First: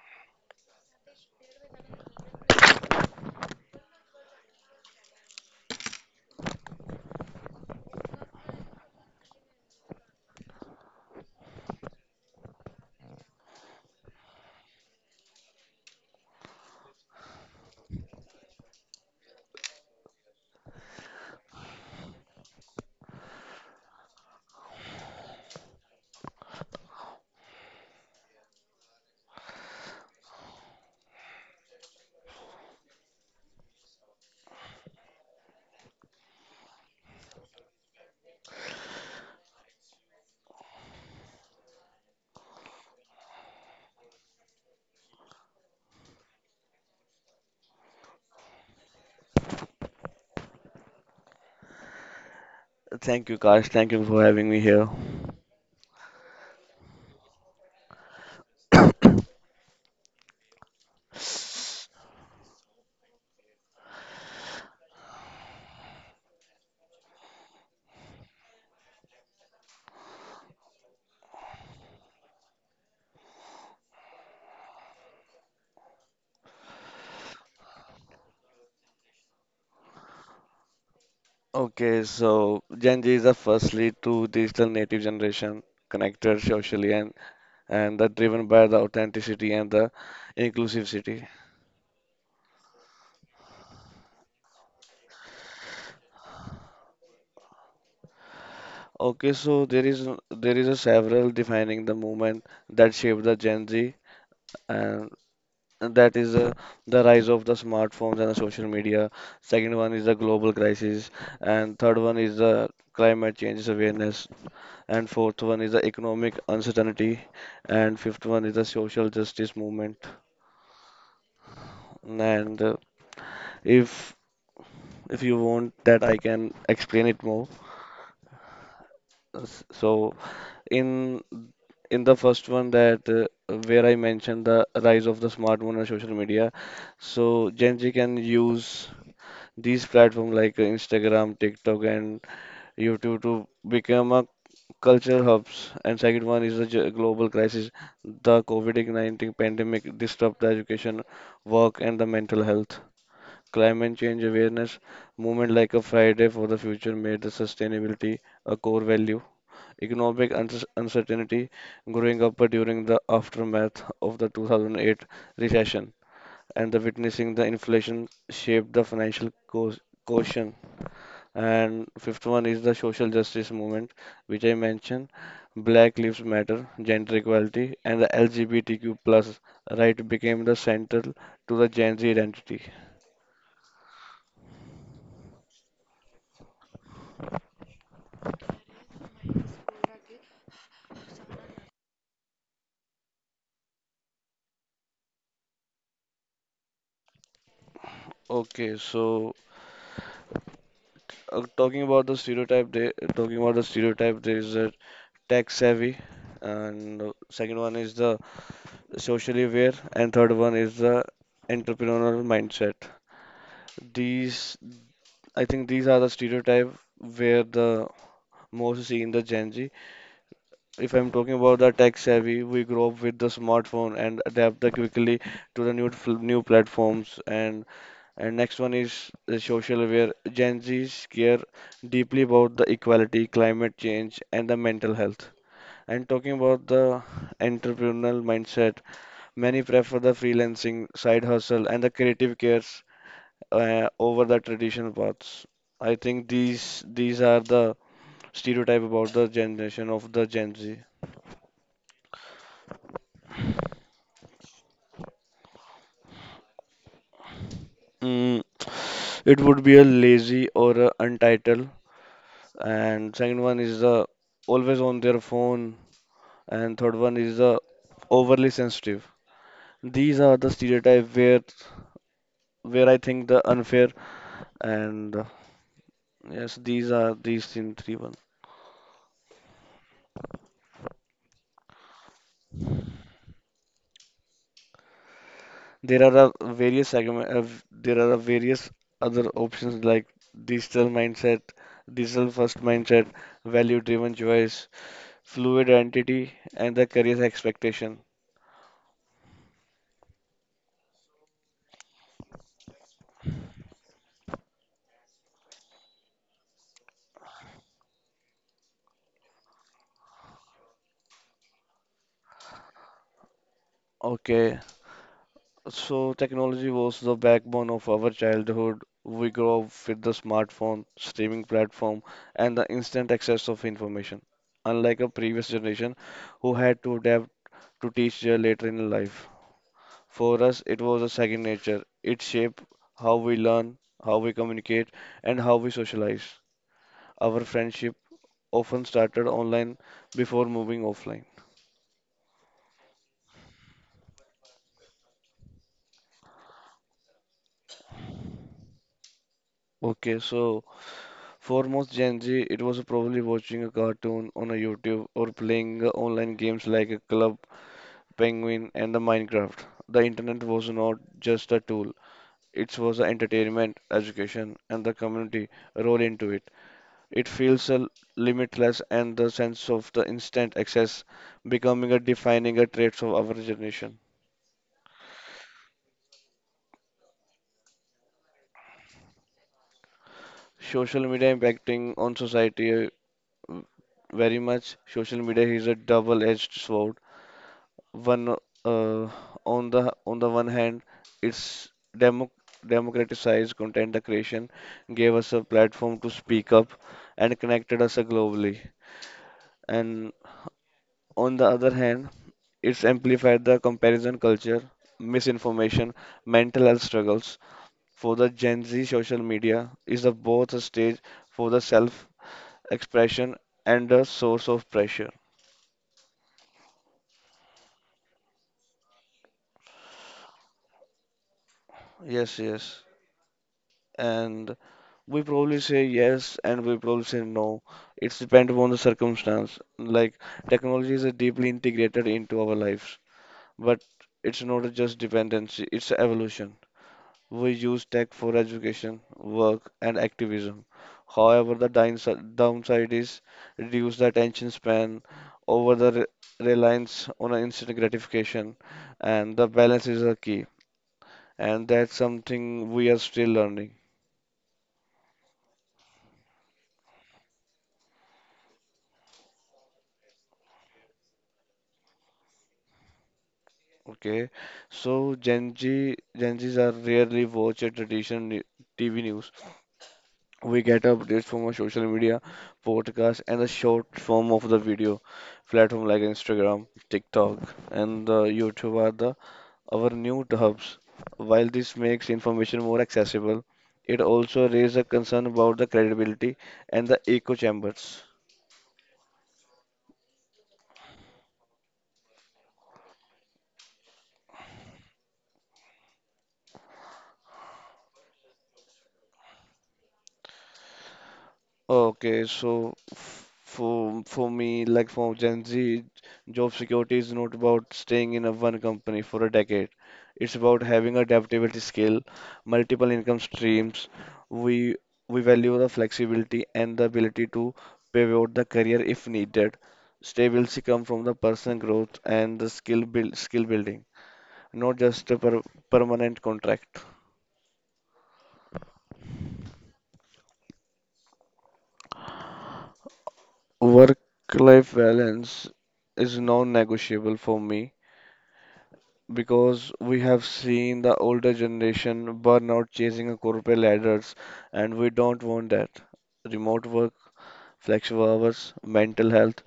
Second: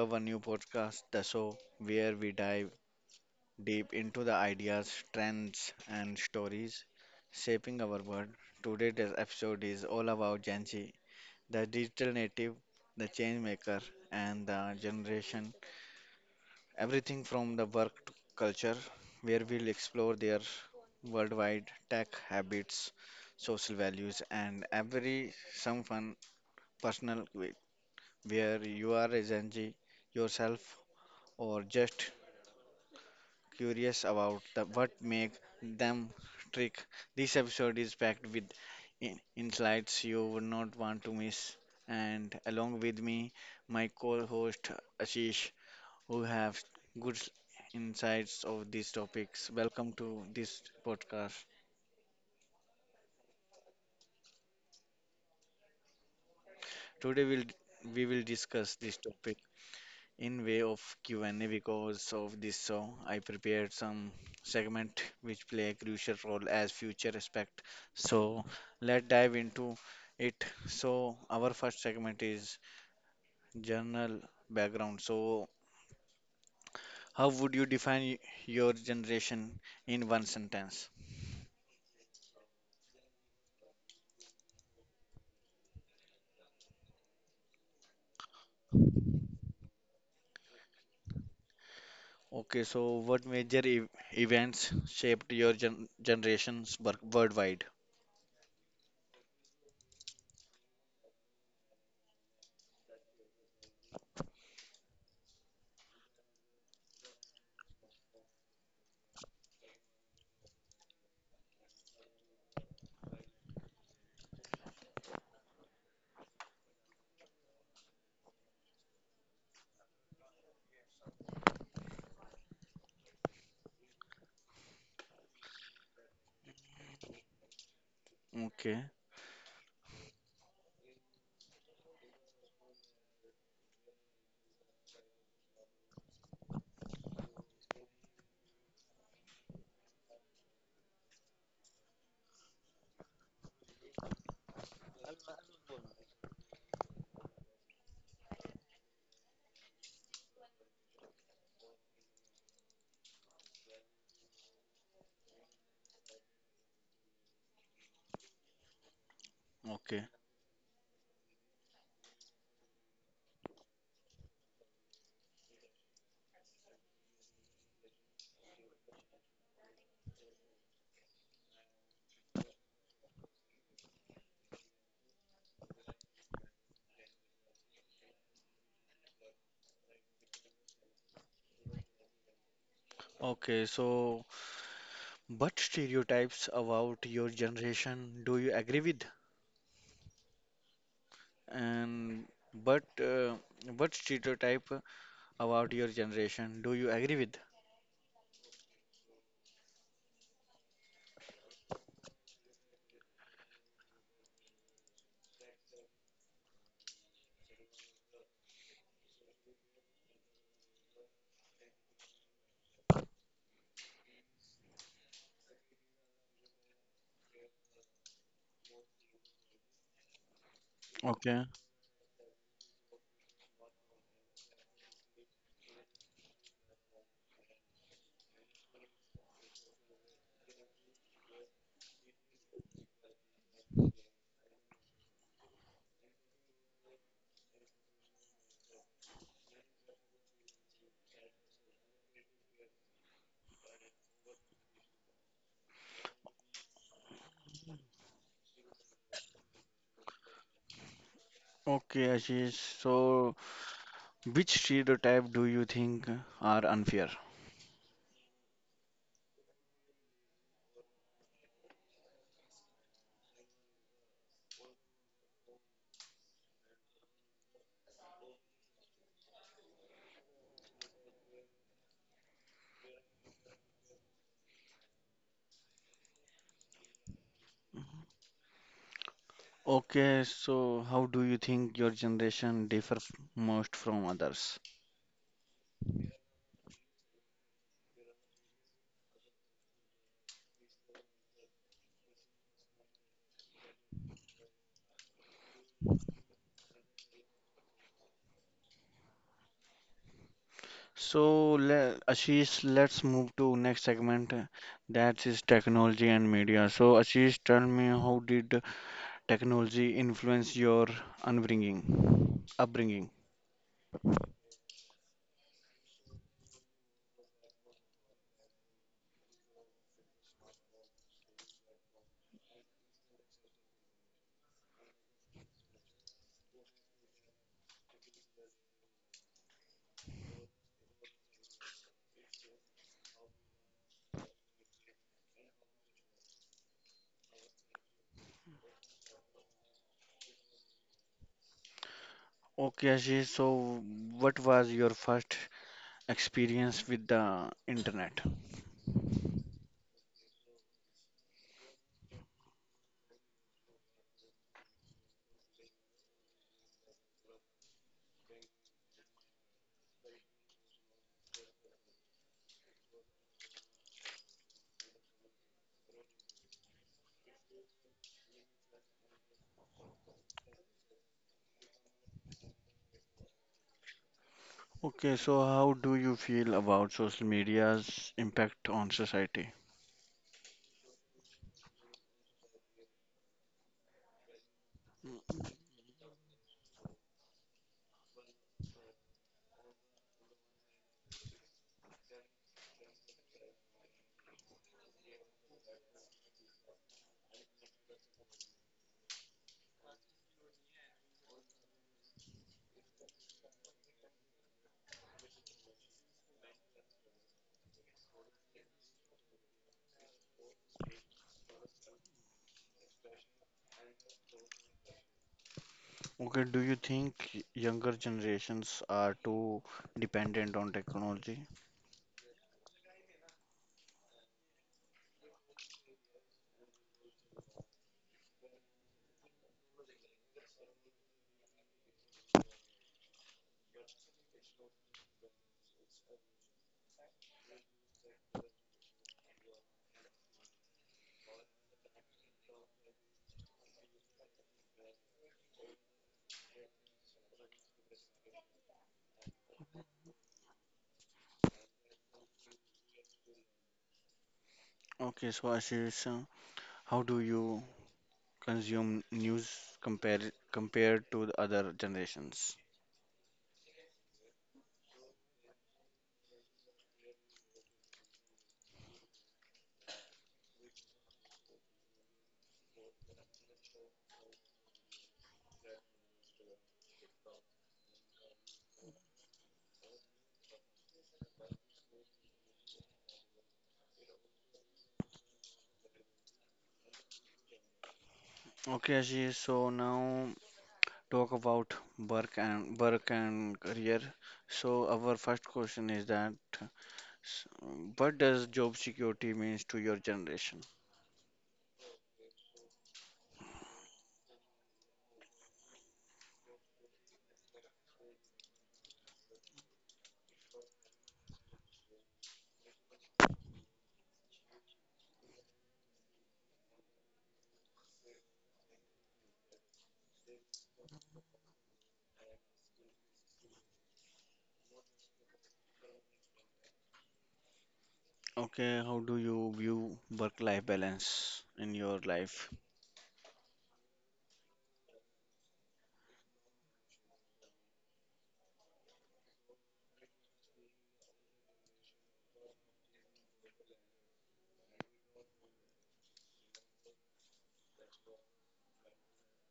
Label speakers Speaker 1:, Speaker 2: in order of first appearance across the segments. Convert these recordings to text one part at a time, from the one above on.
Speaker 1: our new podcast, The Show, where we dive deep into the ideas, trends, and stories shaping our world. Today's episode is all about Gen Z, the digital native, the change maker, and the generation. Everything from the work to culture, where we'll explore their worldwide tech habits, social values, and every some fun personal way, where you are a Gen Z yourself or just curious about the, what make them trick, this episode is packed with insights you would not want to miss. And along with me, my co-host Ashish, who have good insights of these topics. Welcome to this podcast.
Speaker 2: Thank you, Kash. Thank you for having me here.
Speaker 1: Today we will discuss this topic in way of Q&A. Because of this show, I prepared some segment which play a crucial role as future aspect. So let's dive into it. So our first segment is journal background. So how would you define your generation in one sentence?
Speaker 2: Gen Z is a firstly to digital native generation connected socially and that driven by the authenticity and the inclusivity.
Speaker 1: Okay, so what major events shaped your generations worldwide?
Speaker 2: Okay, so there is a several defining the movement that shaped the Gen Z and that is the rise of the smartphones and the social media. Second one is the global crisis and third one is the climate change awareness. And fourth one is the economic uncertainty, and fifth one is the social justice movement. And if if you want that, I can explain it more.
Speaker 1: Okay,
Speaker 2: So in in the first one that where I mentioned the rise of the smartphone and social media, so Gen Z can use these platforms like Instagram, TikTok, and YouTube to become a cultural hubs, and second one is the global crisis. The COVID-19 pandemic disrupt the education, work, and the mental health. Climate change awareness movement like a Friday for the Future made the sustainability a core value.
Speaker 1: okay,
Speaker 2: Economic uncertainty growing up during the aftermath of the 2008 recession and the witnessing the inflation shaped the financial caution and fifth one is the social justice movement, which I mentioned, Black Lives Matter, gender equality, and the LGBTQ plus right became the central to the Gen Z identity.
Speaker 1: okay. So, but stereotypes about your generation, do you agree with? And but What stereotype about your generation, do you agree with?
Speaker 2: Okay, so talking about the stereotype, there is a tech savvy, and second one is the socially aware, and third one is the entrepreneurial mindset. These, I think, these are the stereotype where the most seen the Gen Z. If I'm talking
Speaker 1: Okay,
Speaker 2: about the tech savvy, we grow up with the smartphone and adapt the quickly to the new new platforms. And next one is the social aware. Gen Zs care deeply about the equality, climate change, and the mental health. And talking about the entrepreneurial mindset, many prefer the freelancing, side hustle, and the creative cares over the traditional paths. I think these are the stereotype about the generation of the Gen Z.
Speaker 1: okay, Ashish. So, which stereotype do you think are unfair?
Speaker 2: Mm, it would be a lazy or a untitled, and second one is the always on their phone, and third one is the overly sensitive. These are the stereotype where I think the unfair and yes, these are these in 3-1.
Speaker 1: Okay, so how do you think your generation differ most from others?
Speaker 2: There are a various segment, there are a various other options like digital mindset, digital first mindset, value driven choice, fluid identity, and the career expectation.
Speaker 1: So, le Ashish, let's move to next segment. That is technology and media. So, Ashish, tell me how did technology influence your upbringing? Upbringing.
Speaker 2: Okay, so technology was the backbone of our childhood. We grew up with the smartphone, streaming platform, and the instant access of information, unlike a previous generation who had to adapt to teach their later in life. For us, it was a second nature. It shaped how we learn, how we communicate, and how we socialize. Our friendship often started online before moving offline.
Speaker 1: Okay, Ashish, so what was your first experience with the internet?
Speaker 2: Okay, so for most Gen Z, it was probably watching a cartoon on a YouTube or playing online games like a Club Penguin and the Minecraft. The internet was not just a tool; it was the entertainment, education, and the community role into it. It feels limitless, and the sense of the instant access becoming a defining a trait of our generation.
Speaker 1: Okay, so how do you feel about social media's impact on society?
Speaker 2: Social media impacting on society uh, very much. Social media is a double-edged sword one, uh, on the one hand it's demo democratized content the creation, gave us a platform to speak up and connected us globally, and on the other hand it's amplified the comparison culture, misinformation, mental health struggles. For the Gen Z, social media is a, both a stage for the self expression and a source of pressure.
Speaker 1: Okay, do you think younger generations are too dependent on technology?
Speaker 2: Yes yes and We probably say yes and we probably say no. It's depend upon the circumstance. Like technology is a deeply integrated into our lives, but it's not just dependency, it's evolution. We use tech for education, work, and activism. However, the downside is reduce the attention span over the reliance on a instant gratification, and the balance is a key. And that's something we are still learning.
Speaker 1: Okay, so Ashish, how do you consume news compare compared to the other generations?
Speaker 2: Okay, so Gen Zs are rarely watch a traditional TV news. We get updates from our social media, podcast, and the short form of the video platform like Instagram, TikTok, and YouTube are the our new hubs. While this makes information more accessible, it also raises a concern about the credibility and the echo chambers.
Speaker 1: Okay, Ashish, so now talk about work and career. So our first question is that, s- what does job security means to your generation?
Speaker 2: Okay, so for me, like for Gen Z, job security is not about staying in a one company for a decade. It's about having adaptability skill, multiple income streams. We we value the flexibility and the ability to pivot the career if needed. Stability come from the personal growth and the skill build skill building, not just a permanent contract.
Speaker 1: Okay, how do you view work-life balance in your life?
Speaker 2: Work-life balance is non-negotiable for me, because we have seen the older generation burn out chasing a corporate ladders, and we don't want that. Remote work, flexible hours, mental health,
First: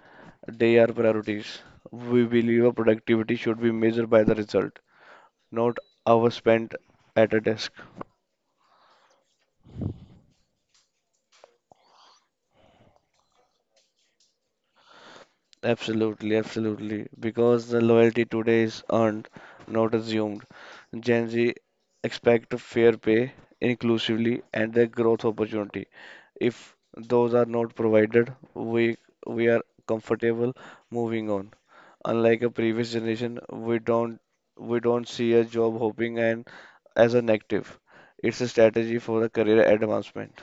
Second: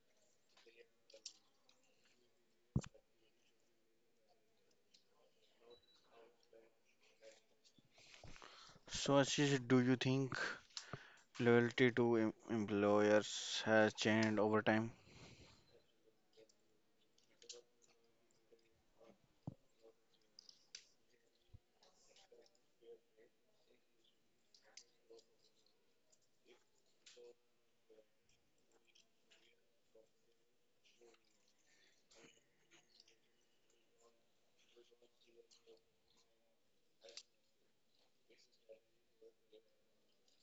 Speaker 2: they are priorities. We believe our productivity should be measured by the result, not hours spent at a desk.
Speaker 1: So Ashish, do you think loyalty to employers has changed over time?
Speaker 2: Absolutely, absolutely. Because the loyalty today is earned, not assumed. Gen Z expect fair pay, inclusively, and the growth opportunity. If those are not provided, we are comfortable moving on. Unlike a previous generation, we don't see a job hopping and as a negative. It's a strategy for a career advancement.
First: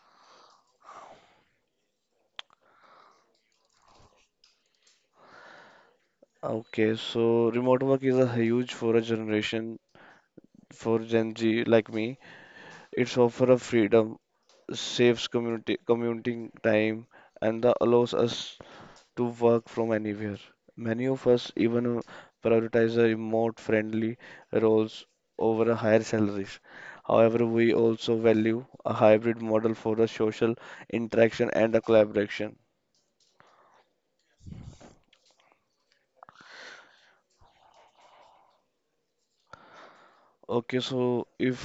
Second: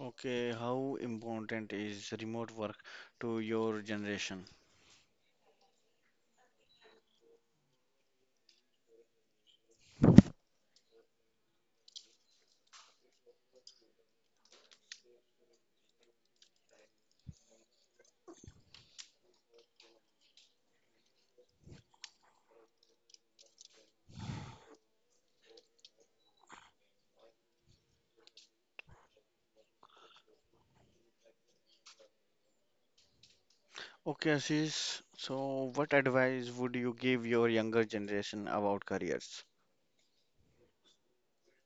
Speaker 1: Okay, how important is remote work to your generation?
Speaker 2: Okay, so remote work is a huge for a generation for Gen Z like me. It's offer a freedom, saves community commuting time and that allows us to work from anywhere. Many of us even prioritize the remote friendly roles over a higher salaries. However, we also value a hybrid model for the social interaction and the collaboration.
Speaker 1: Okay, Ashish, so what advice would you give your younger generation about careers?
Speaker 2: Okay, so if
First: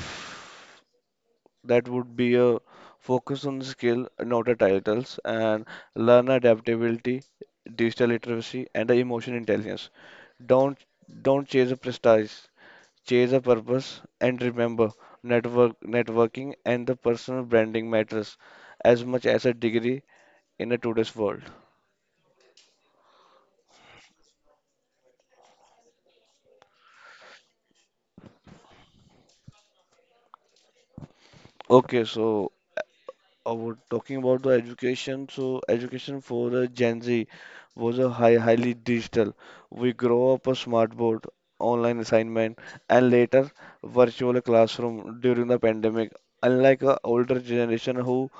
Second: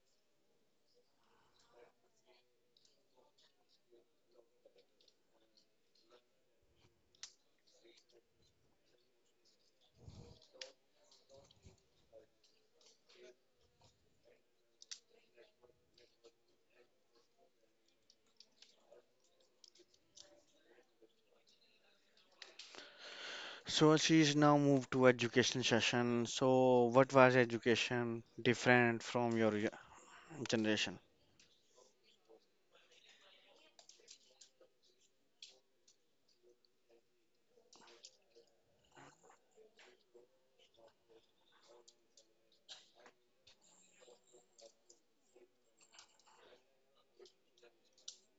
Speaker 2: that would be a focus on skill, not a titles, and learn adaptability, digital literacy, and the emotion intelligence. Don't don't chase a prestige, chase a purpose. And remember, networking and the personal branding matters as much as a degree in a today's world.
Speaker 1: So she's now moved to education session. So what was education different from your generation?
Speaker 2: Okay, so I would talking about the education. So education for the Gen Z was a highly digital. We grow up a smartboard, online assignment, and later virtual classroom during the pandemic. Unlike a older generation who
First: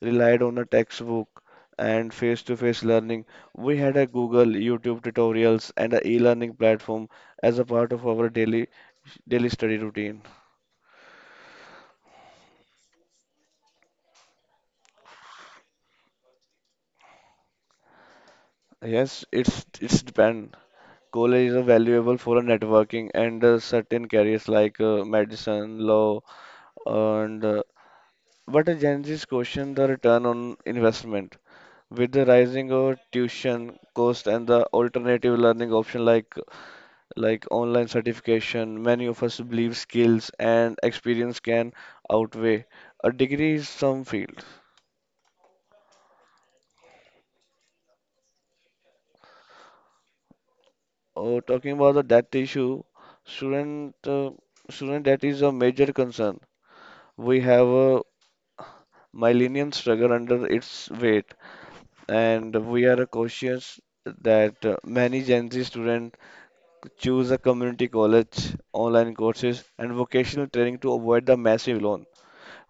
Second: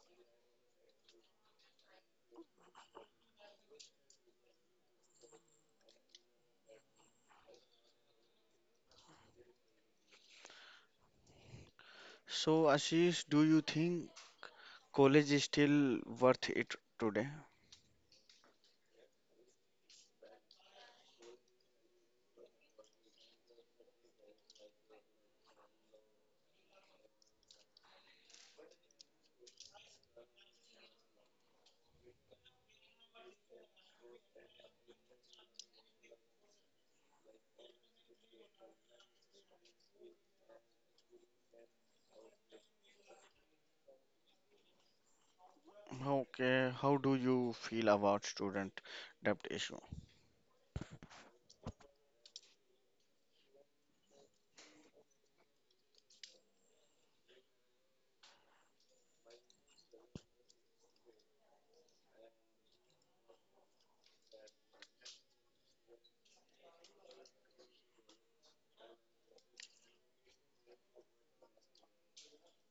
Speaker 2: relied on a textbook and face-to-face learning, we had a Google, YouTube tutorials, and a e-learning platform as a part of our daily study routine.
Speaker 1: So Ashish, do you think college is still worth it today?
Speaker 2: Yes, it's depend. College is a valuable for a networking and certain careers like medicine, law, and but a Gen Z's question the return on investment. With the rising of tuition cost and the alternative learning option like online certification, many of us believe skills and experience can outweigh a degree in some fields.
Speaker 1: Okay, how do you feel about student debt issue?
Speaker 2: Oh, talking about the debt issue, student uh, student debt is a major concern. We have a Millennium struggle under its weight, and we are cautious that many Gen Z students choose a community college, online courses, and vocational training to avoid the massive loan.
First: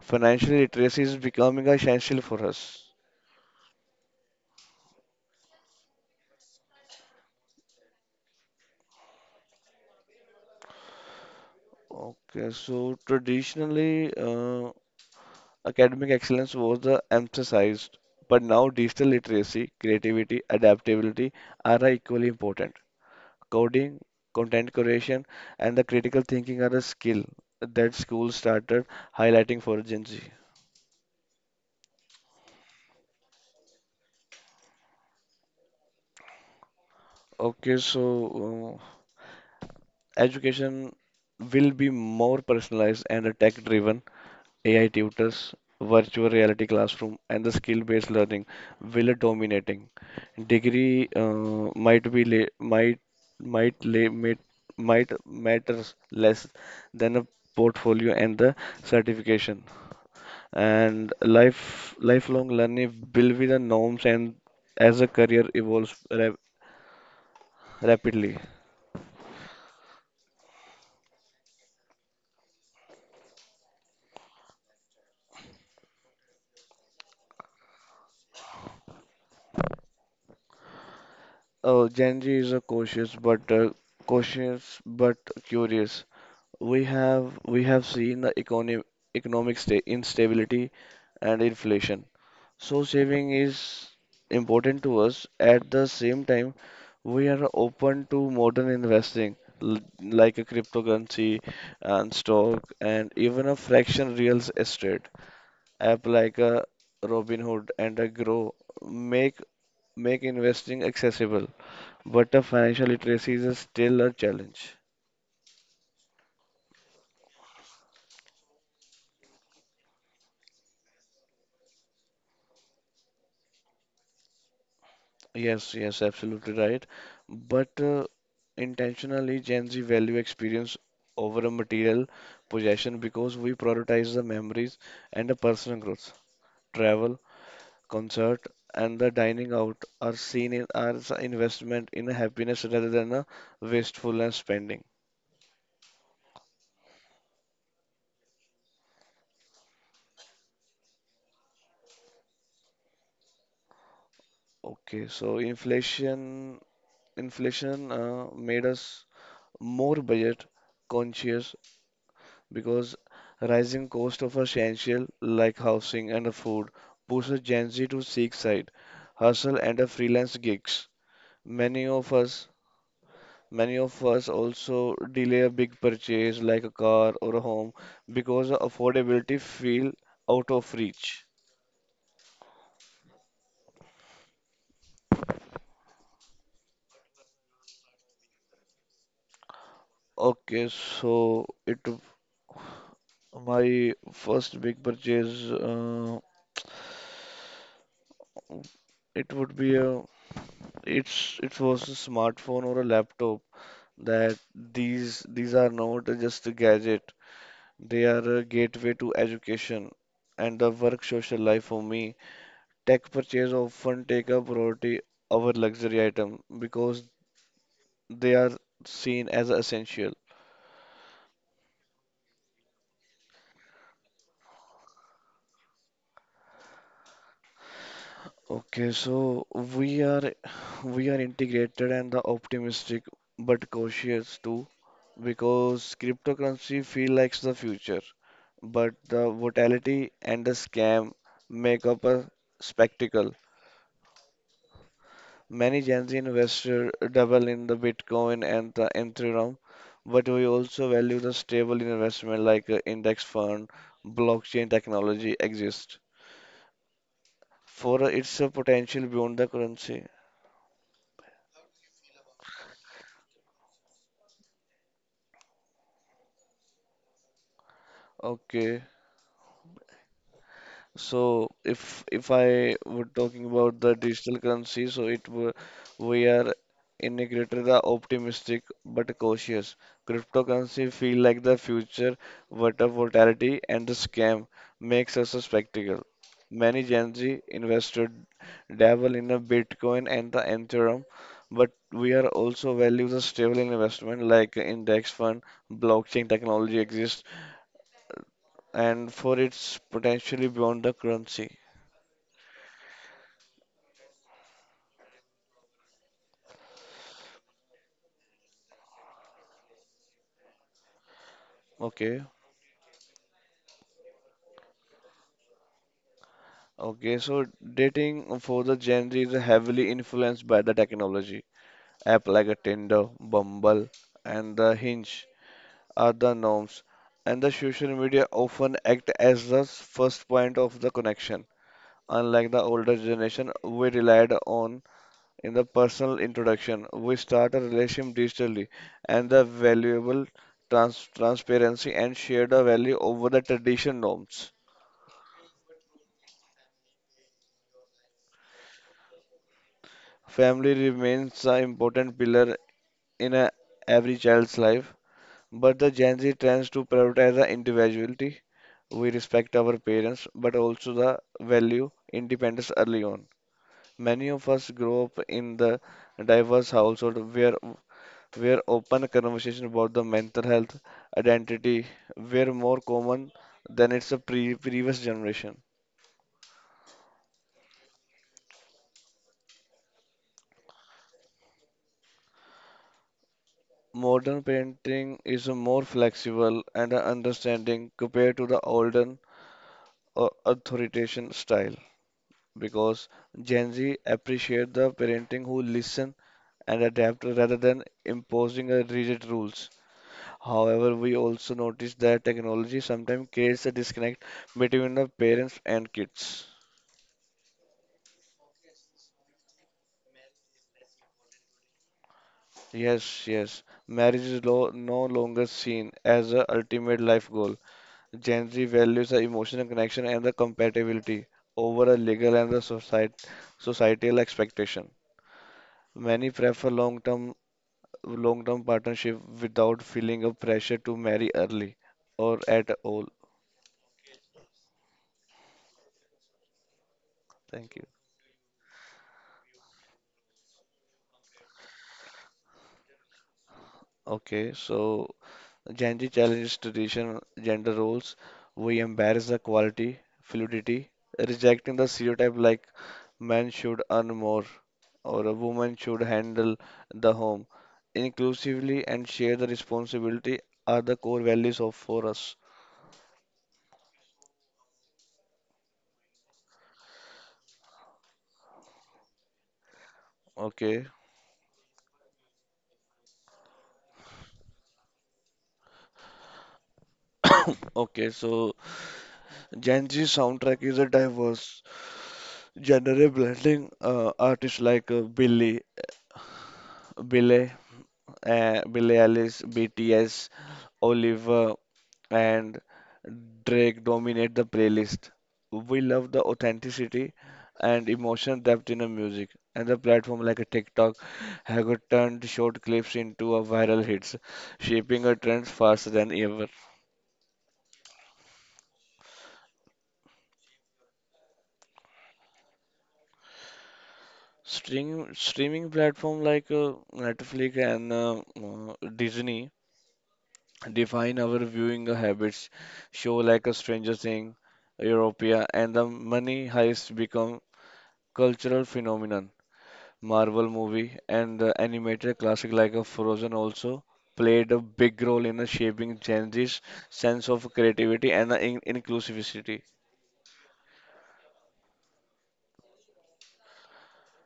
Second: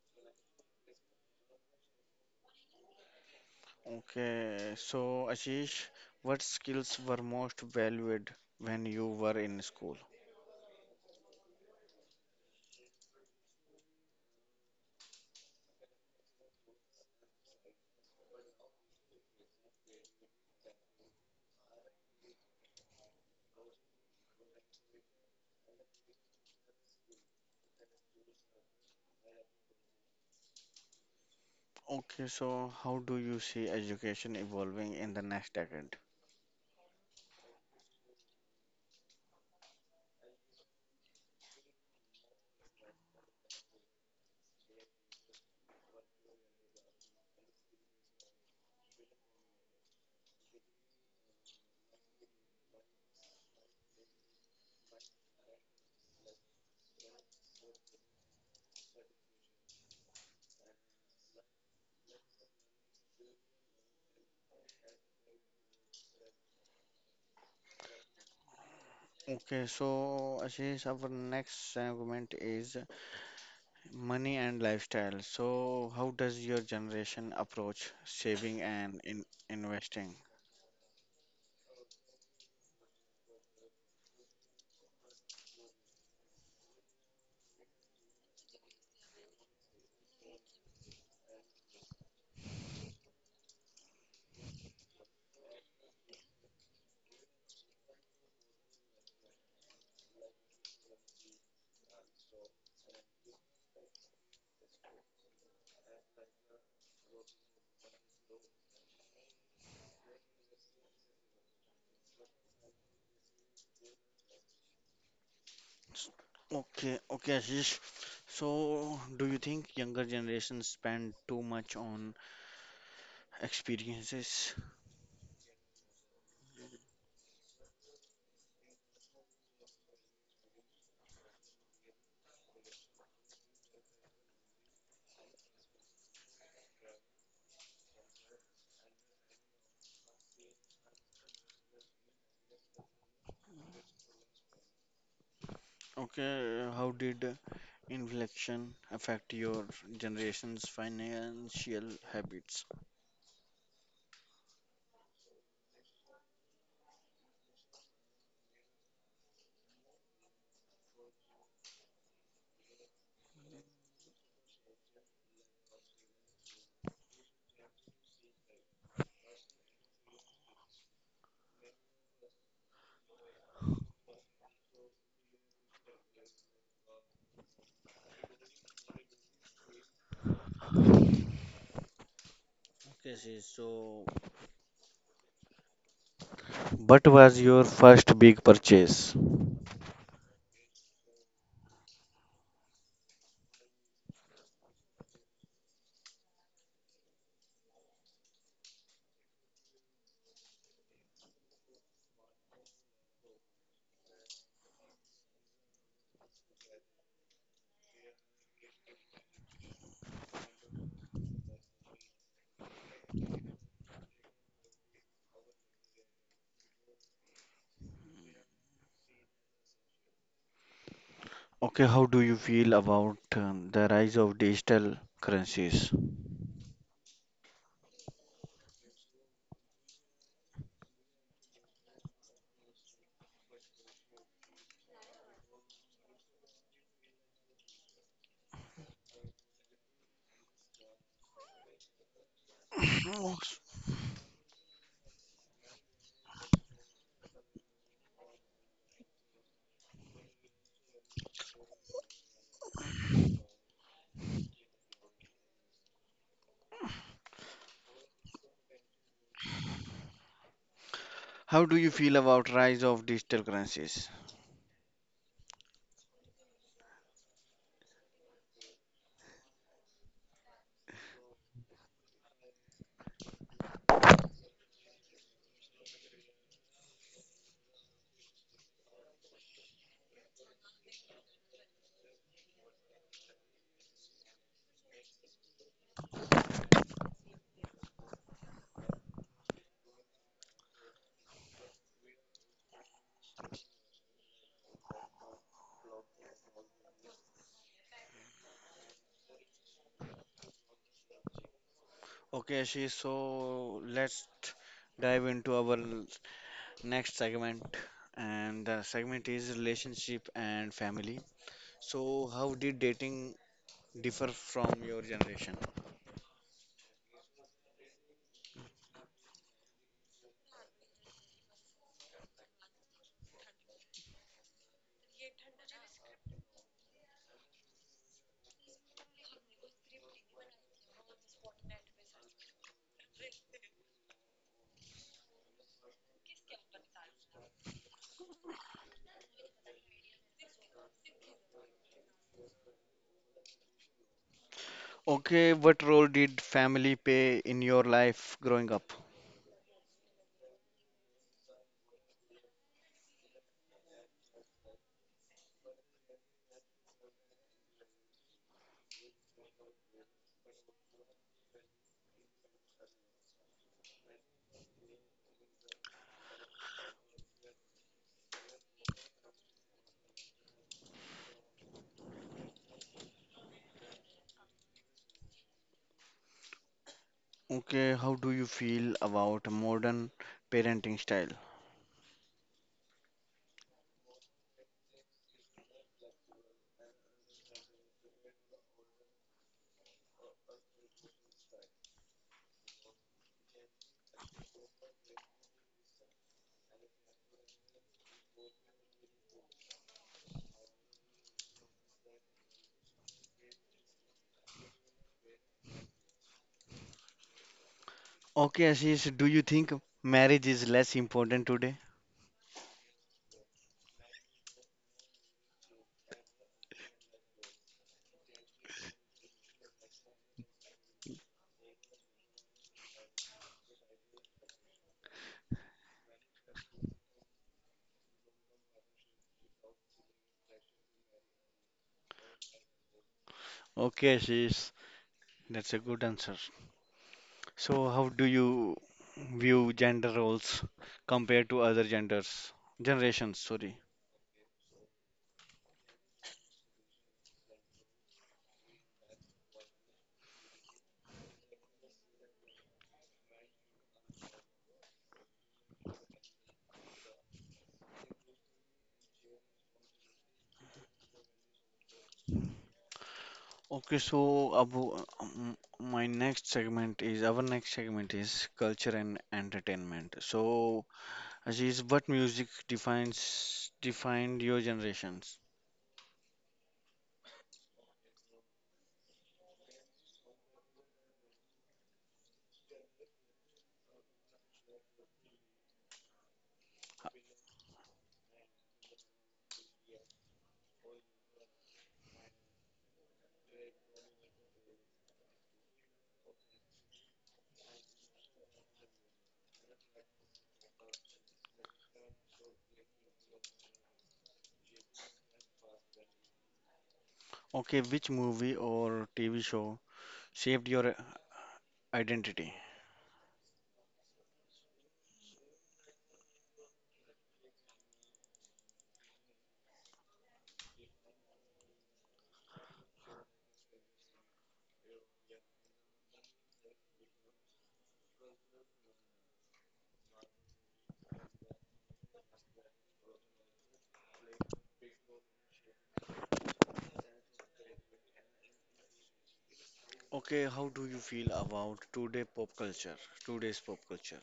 Speaker 2: Financial literacy is becoming essential for us.
Speaker 1: Okay, so Ashish, what skills were most valued when you were in school?
Speaker 2: Okay, so traditionally, academic excellence was the emphasized, but now digital literacy, creativity, adaptability are equally important. Coding, content creation, and the critical thinking are a skill that schools started highlighting for Gen Z.
Speaker 1: Okay, so how do you see education evolving in the next decade?
Speaker 2: Okay, so uh, education will be more personalized and tech-driven. AI tutors, virtual reality classroom, and the skill-based learning will dominating. Degree might be la might lay might matters less than a portfolio and the certification. And lifelong learning will be the norms and as a career evolves rapidly.
Speaker 1: Okay, so Ashish, our next segment is money and lifestyle. So, how does your generation approach saving and in investing?
Speaker 2: Oh, Gen Z is a cautious but curious. We have seen the economic sta instability and inflation. So saving is important to us. At the same time, we are open to modern investing like a cryptocurrency and stock and even a fraction real estate app like a Robinhood and a Grow make make investing accessible. But the financial literacy is still a challenge.
Speaker 1: S- Okay, okay, Ashish. So, do you think younger generations spend too much on experiences?
Speaker 2: Yes, yes, absolutely right. But intentionally, Gen Z value experience over a material possession because we prioritize the memories and the personal growth. Travel, concert, and the dining out are seen in, as an investment in happiness rather than a wastefulness spending.
Speaker 1: Okay, how did inflation affect your generation's financial habits?
Speaker 2: Okay, so inflation made us more budget conscious because rising cost of essential like housing and food pushes Gen Z to seek side hustle and a freelance gigs. Many of us many of us also delay a big purchase like a car or a home because affordability feel out of reach.
Speaker 1: Okay, Ashish, so what was your first big purchase?
Speaker 2: Okay, so it my first big purchase it would be a it's it was a smartphone or a laptop that these are not just a gadget. They are a gateway to education and the work social life for me. Tech purchase often take a priority over luxury item because they are seen as essential.
Speaker 1: Okay, how do you feel about the rise of digital currencies?
Speaker 2: Okay, so we are we are integrated and the optimistic but cautious too because cryptocurrency feel like the future, but the volatility and the scam make up a spectacle. Many Gen Z investors double in the Bitcoin and the Ethereum, but we also value the stable investment like index fund, blockchain technology exists. For its potential beyond the currency.
Speaker 1: How do you feel about rise of digital currencies?
Speaker 2: Okay. So if I were talking about the digital currency, so it were, we are in a greater the optimistic but cautious. Cryptocurrency feel like the future, but the volatility and the scam makes us a spectacle. Many Gen Z investor dabble in a Bitcoin and the Ethereum, but we are also value the stable investment like index fund, blockchain technology exists, and for its potentially beyond the currency.
Speaker 1: Okay, Ashish, so let's dive into our next segment, and the segment is relationship and family.
Speaker 2: Okay,
Speaker 1: So how did dating differ from your generation?
Speaker 2: okay. So dating for the Gen Z is heavily influenced by the technology. App like a Tinder, Bumble, and the Hinge are the norms, and the social media often act as the first point of the connection. Unlike the older generation, we relied on in the personal introduction. We start a relationship digitally, and the valuable transparency and shared value over the traditional norms.
Speaker 1: Okay, what role did family play in your life growing up?
Speaker 2: Family remains an important pillar in a, every child's life, but the Gen Z tends to prioritize the individuality. We respect our parents, but also the value independence early on. Many of us grow up in the diverse household where open conversation about the mental health identity were more common than its a previous generation.
Speaker 1: Okay, how do you feel about modern parenting style?
Speaker 2: Modern parenting is more flexible and understanding compared to the olden authoritarian style. Because Gen Z appreciate the parenting who listen and adapt rather than imposing a rigid rules. However, we also notice that technology sometimes creates a disconnect between the parents and kids.
Speaker 1: Okay, Ashish, do you think marriage is less important today?
Speaker 2: Yes, yes. Marriage is lo no longer seen as a ultimate life goal. Gen Z values the emotional connection and the compatibility over a legal and the societal expectation. Many prefer long-term partnership without feeling a pressure to marry early or at all.
Speaker 1: Okay, Ashish, that's a good answer.
Speaker 2: Thank you.
Speaker 1: So, how do you view gender roles compared to other generations? Sorry.
Speaker 2: Okay, so Gen Z challenges traditional gender roles. We embrace the quality, fluidity, rejecting the stereotype like men should earn more or a woman should handle the home inclusively and share the responsibility are the core values of for us.
Speaker 1: Okay, so abo- my next segment is our next segment is culture and entertainment.
Speaker 2: Okay,
Speaker 1: So, Ashish, what music defines defined your generations?
Speaker 2: okay, so Gen Z soundtrack is a diverse genre blending artists like Billy, Billy Ellis, BTS, Oliver, and Drake dominate the playlist. We love the authenticity and emotion depth in the music, and the platform like a TikTok have turned short clips into a viral hits, shaping a trend faster than ever.
Speaker 1: Okay, which movie or TV show shaped your identity?
Speaker 2: Streaming platform like Netflix and Disney define our viewing habits. Show like a Stranger Thing, Europia, and the Money Heist become cultural phenomenon. Marvel movie and the animated classic like a Frozen also played a big role in shaping Gen Z's sense of creativity and in inclusivity.
Speaker 1: Okay, how do you feel about today pop culture? Today's pop culture.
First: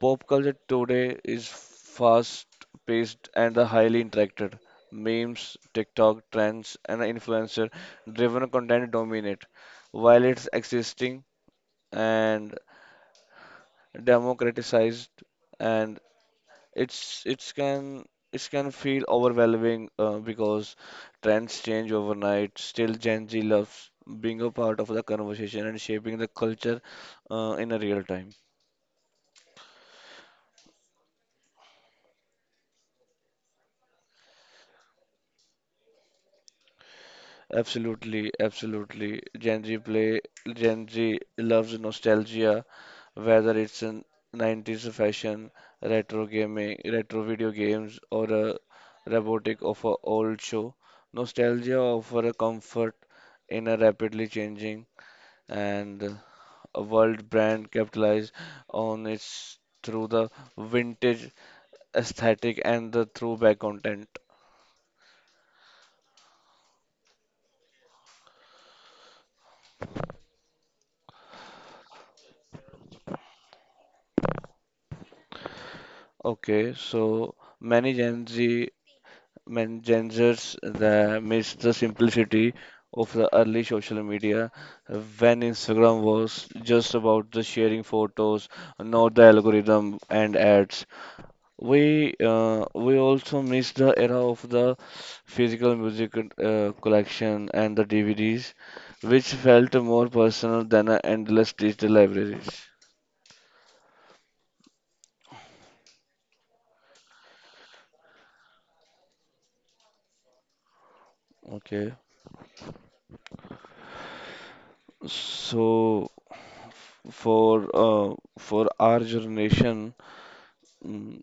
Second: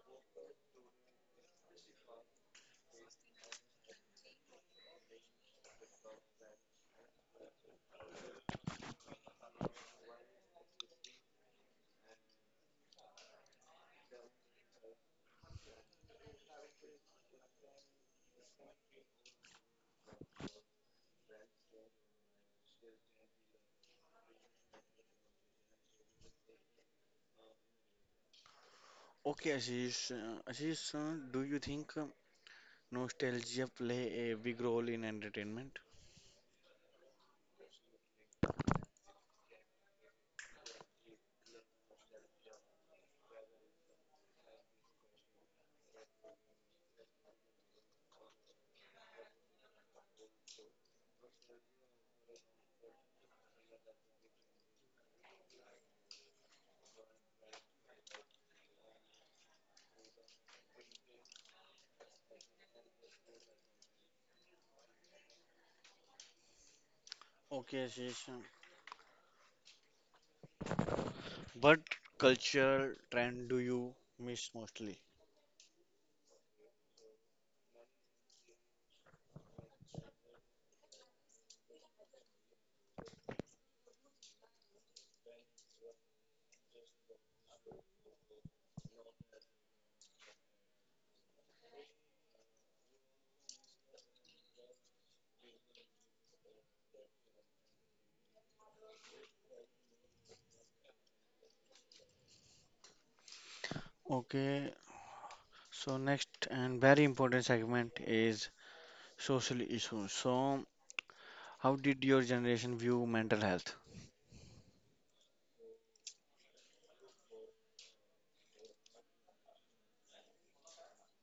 Speaker 2: Pop culture today is fast-paced and highly interacted. Memes, TikTok trends, and influencer-driven content dominate, while it's existing and democratized, and it's can it can feel overwhelming because trends change overnight. Still, Gen Z loves being a part of the conversation and shaping the culture in a real time.
Speaker 1: Okay, Ashish, do you think nostalgia play a big role in entertainment?
Speaker 2: Absolutely, absolutely. Gen Z loves nostalgia, whether it's in 90s fashion, retro video games, or a robotic of a old show. Nostalgia offer a comfort in a rapidly changing and a world brand capitalize on its through the vintage aesthetic and the throwback content.
Speaker 1: Okay, Ashish, but culture trend do you miss mostly?
Speaker 2: Okay, so many Gen Z engenders that myths, the simplicity of the early social media when Instagram was just about the sharing photos, not the algorithm and ads. We also miss the era of the physical music collection and the DVDs, which felt more personal than endless digital libraries.
Speaker 1: Okay, so next and very important segment is social issues. So, how
Speaker 2: Okay,
Speaker 1: did your generation view mental health?
Speaker 2: so for our generation. mm,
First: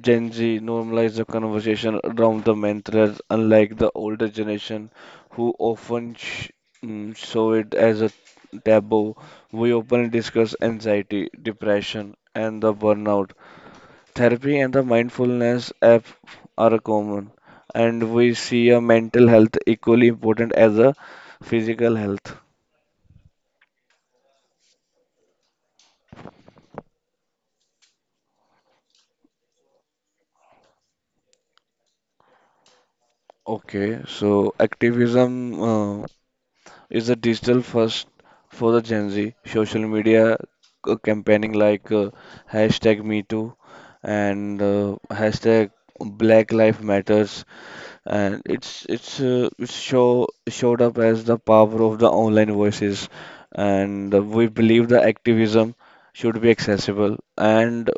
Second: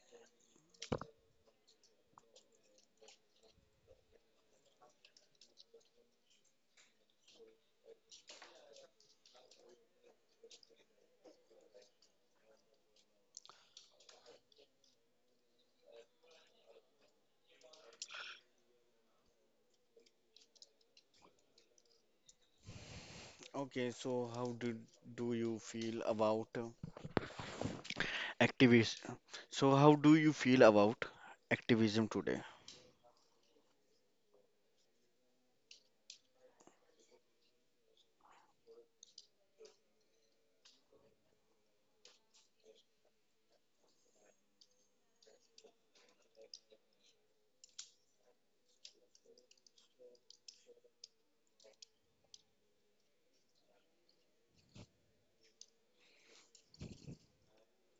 Speaker 2: Gen Z normalized the conversation around the mantras, unlike the older generation who often saw it as a taboo. We openly discuss anxiety, depression, and the burnout. Therapy and the mindfulness app are common, and we see a mental health equally important as a physical health.
Speaker 1: Okay, so how did do you feel about activism? So, how do you feel about activism today?
Speaker 2: Okay, so activism. Is the digital first for the Gen Z. Social media campaigning like hashtag Me Too and hashtag Black Life Matters, and it's show showed up as the power of the online voices, and we believe the activism should be accessible, and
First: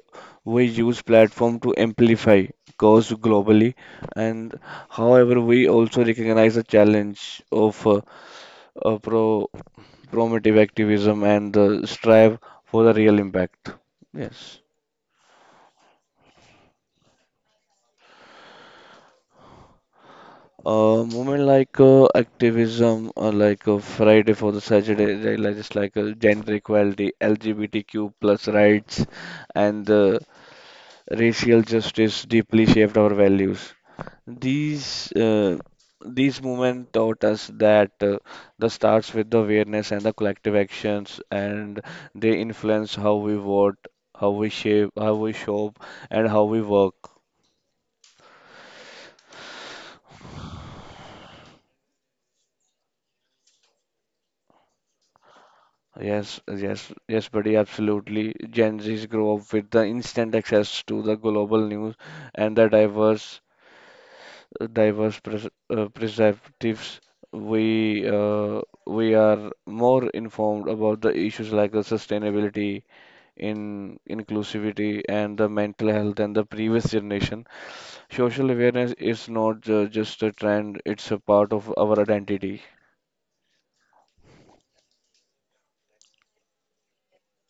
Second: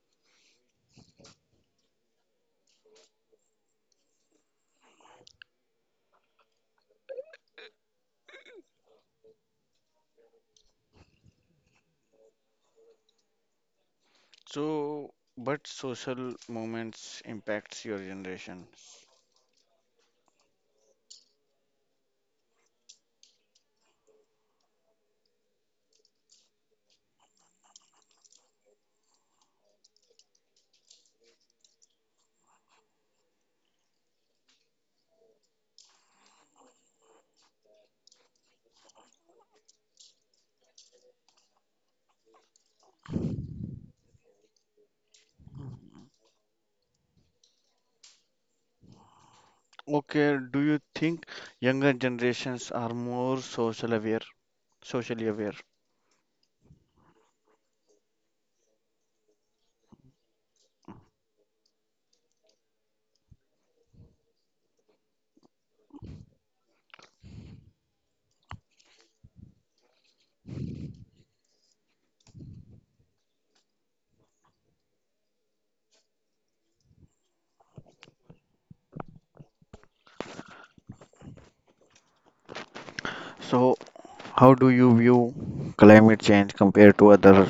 Speaker 2: we use platform to amplify cause globally and however we also recognize the challenge of uh, pro Promotive activism and the strive for the real impact. Yes.
Speaker 1: So, but social movements impacts your generation.
Speaker 2: Movement like like Friday for the Saturday, they like- just like gender equality, LGBTQ plus rights, and racial justice deeply shaped our values. These uh, these movements taught us that the starts with the awareness and the collective actions, and they influence how we vote, how we shop, and how we work.
Speaker 1: Okay, do you think younger generations are more socially aware?
Speaker 2: Yes, yes, yes, buddy, absolutely. Gen Zs grow up with the instant access to the global news and the diverse pres perspectives. We uh, we are more informed about the issues like the sustainability in inclusivity and the mental health and the previous generation. Social awareness is not just a trend, it's a part of our identity.
Speaker 1: So, how do you view climate change compared to other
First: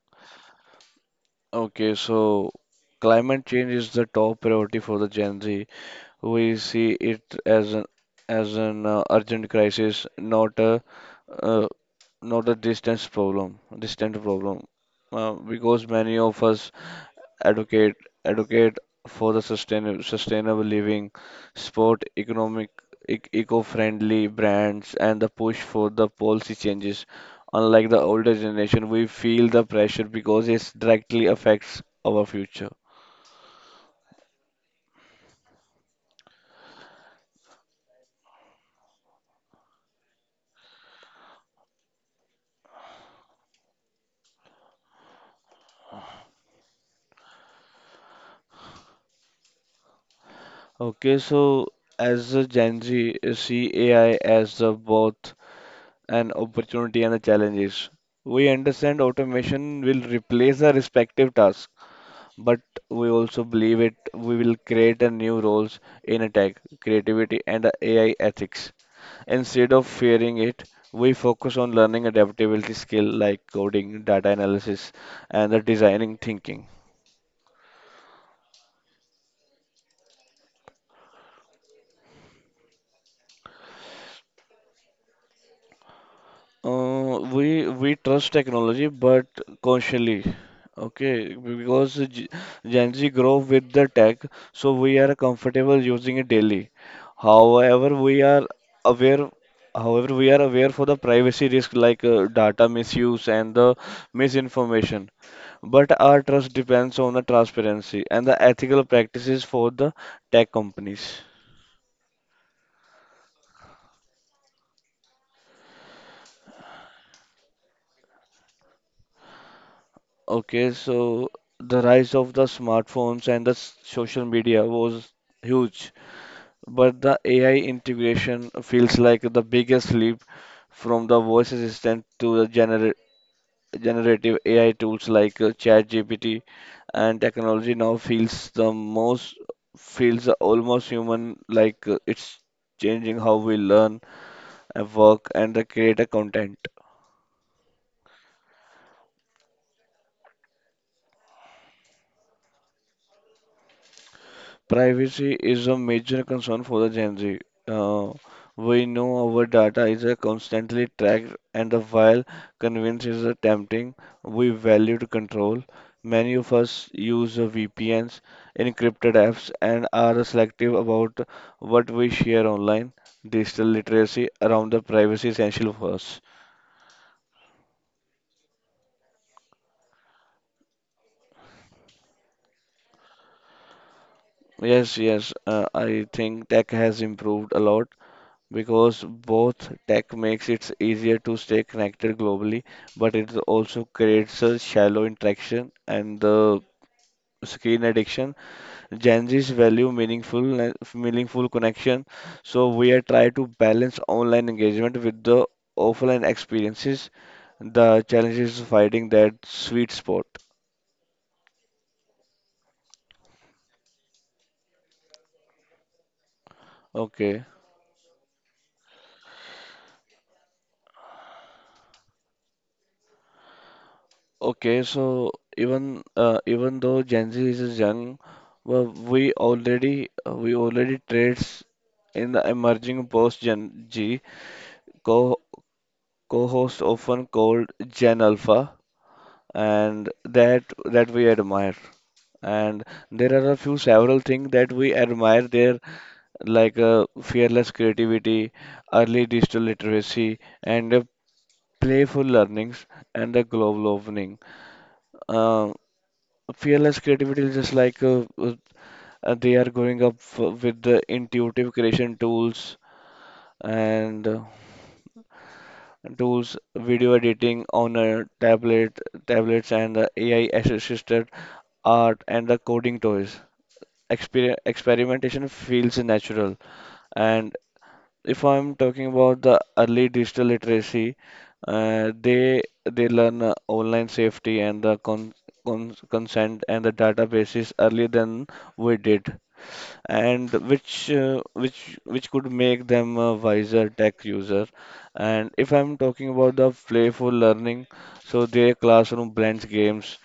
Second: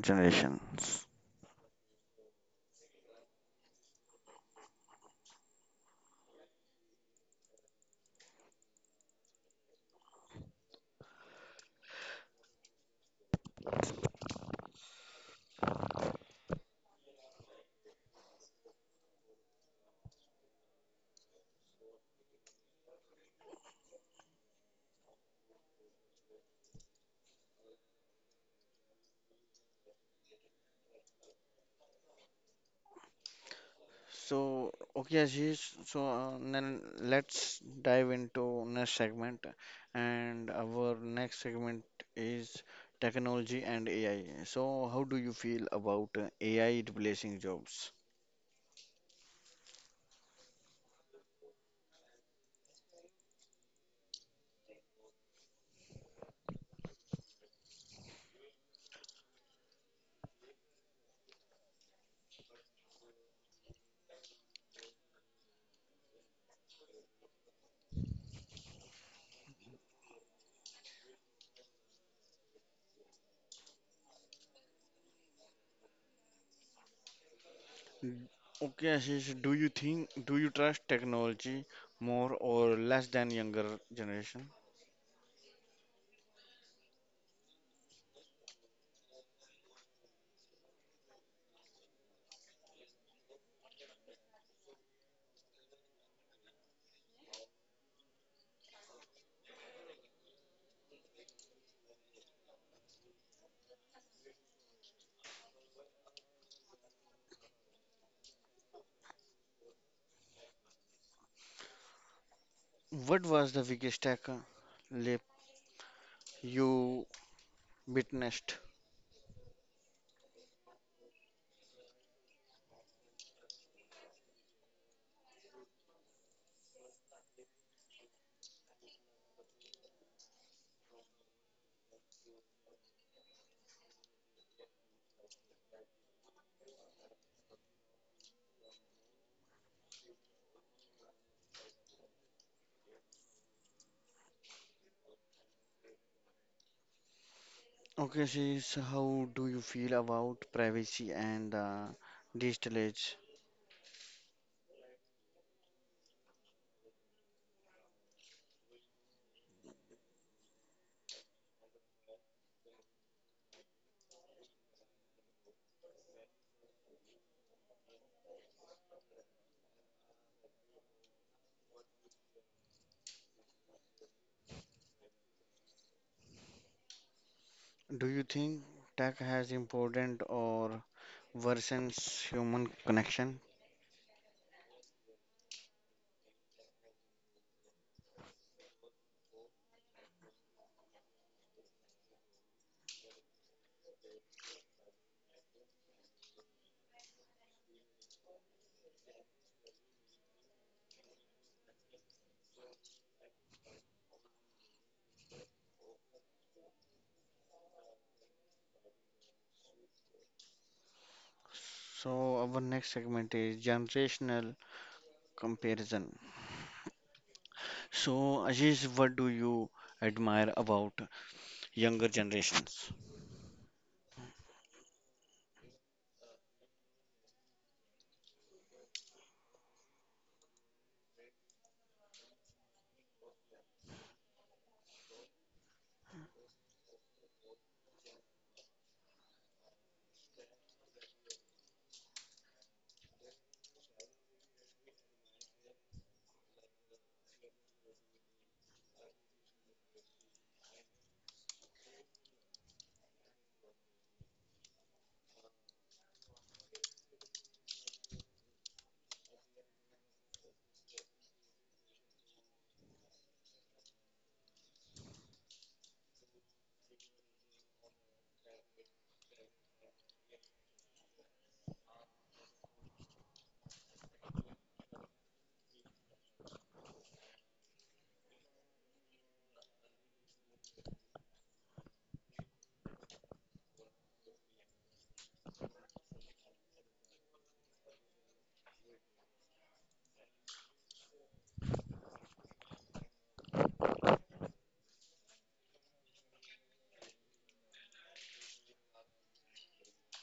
Speaker 1: generations?
Speaker 2: Okay, so climate change is the top priority for the Gen Z. We see it as an urgent crisis, not a uh, distant problem, because many of us advocate advocate for the sustainable living, sport economic eco-friendly brands, and the push for the policy changes. Unlike the older generation, we feel the pressure because it directly affects our future.
Speaker 1: So, okay, Ashish, so then let's dive into next segment. And our next segment is technology and AI. So, how do you feel about AI replacing jobs?
Speaker 2: Okay, so as a Gen Z, see AI as the both an opportunity and a challenges. We understand automation will replace the respective tasks, but we also believe it we will create a new roles in a tech, creativity and a AI ethics. Instead of fearing it, we focus on learning adaptability skill like coding, data analysis, and the designing thinking.
Speaker 1: Mm, okay, Ashish, do you trust technology more or less than younger generation?
Speaker 2: We trust technology, but consciously, okay, because Gen Z grow with the tech, so we are comfortable using it daily. However, we are aware, we are aware for the privacy risk like data misuse and the misinformation. But our trust depends on the transparency and the ethical practices for the tech companies.
Speaker 1: What was the biggest tech leap you witnessed?
Speaker 2: Okay, so the rise of the smartphones and the social media was huge, but the AI integration feels like the biggest leap from the voice assistant to the generative AI tools like ChatGPT and technology now feels the most feels almost human like it's changing how we learn and work and the create a content.
Speaker 1: Okay, Ashish, how do you feel about privacy and digital age?
Speaker 2: Privacy is a major concern for the Gen Z. Uh, we know our data is constantly tracked, and the while convenience is tempting, we value to control. Many of us use VPNs, encrypted apps, and are selective about what we share online. Digital literacy around the privacy is essential for us.
Speaker 1: Do you think tech has important or worsens human connection?
Speaker 2: Yes, yes, I think tech has improved a lot, because both tech makes it easier to stay connected globally, but it also creates a shallow interaction and the screen addiction. Gen Z's value meaningful meaningful connection, so we are trying to balance online engagement with the offline experiences. The challenge is finding that sweet spot.
Speaker 1: So our next segment is generational comparison.
Speaker 2: Okay.
Speaker 1: So Ashish, what do you admire about younger generations?
Speaker 2: Even though Gen Z is young, well, we already traits in the emerging post Gen G co co-host often called Gen Alpha, and that we admire. And there are a few several things that we admire there, like fearless creativity, early digital literacy, and playful learnings and the global opening. Uh, Fearless creativity is just like they are growing up with the intuitive creation tools and video editing on a tablets, and the AI assisted art and the coding toys. Experimentation feels natural, and if I'm talking about the early digital literacy, uh, they they learn online safety and the consent and the databases earlier than we did, and which could make them a wiser tech user. And if I'm talking about the playful learning, so their classroom blends games,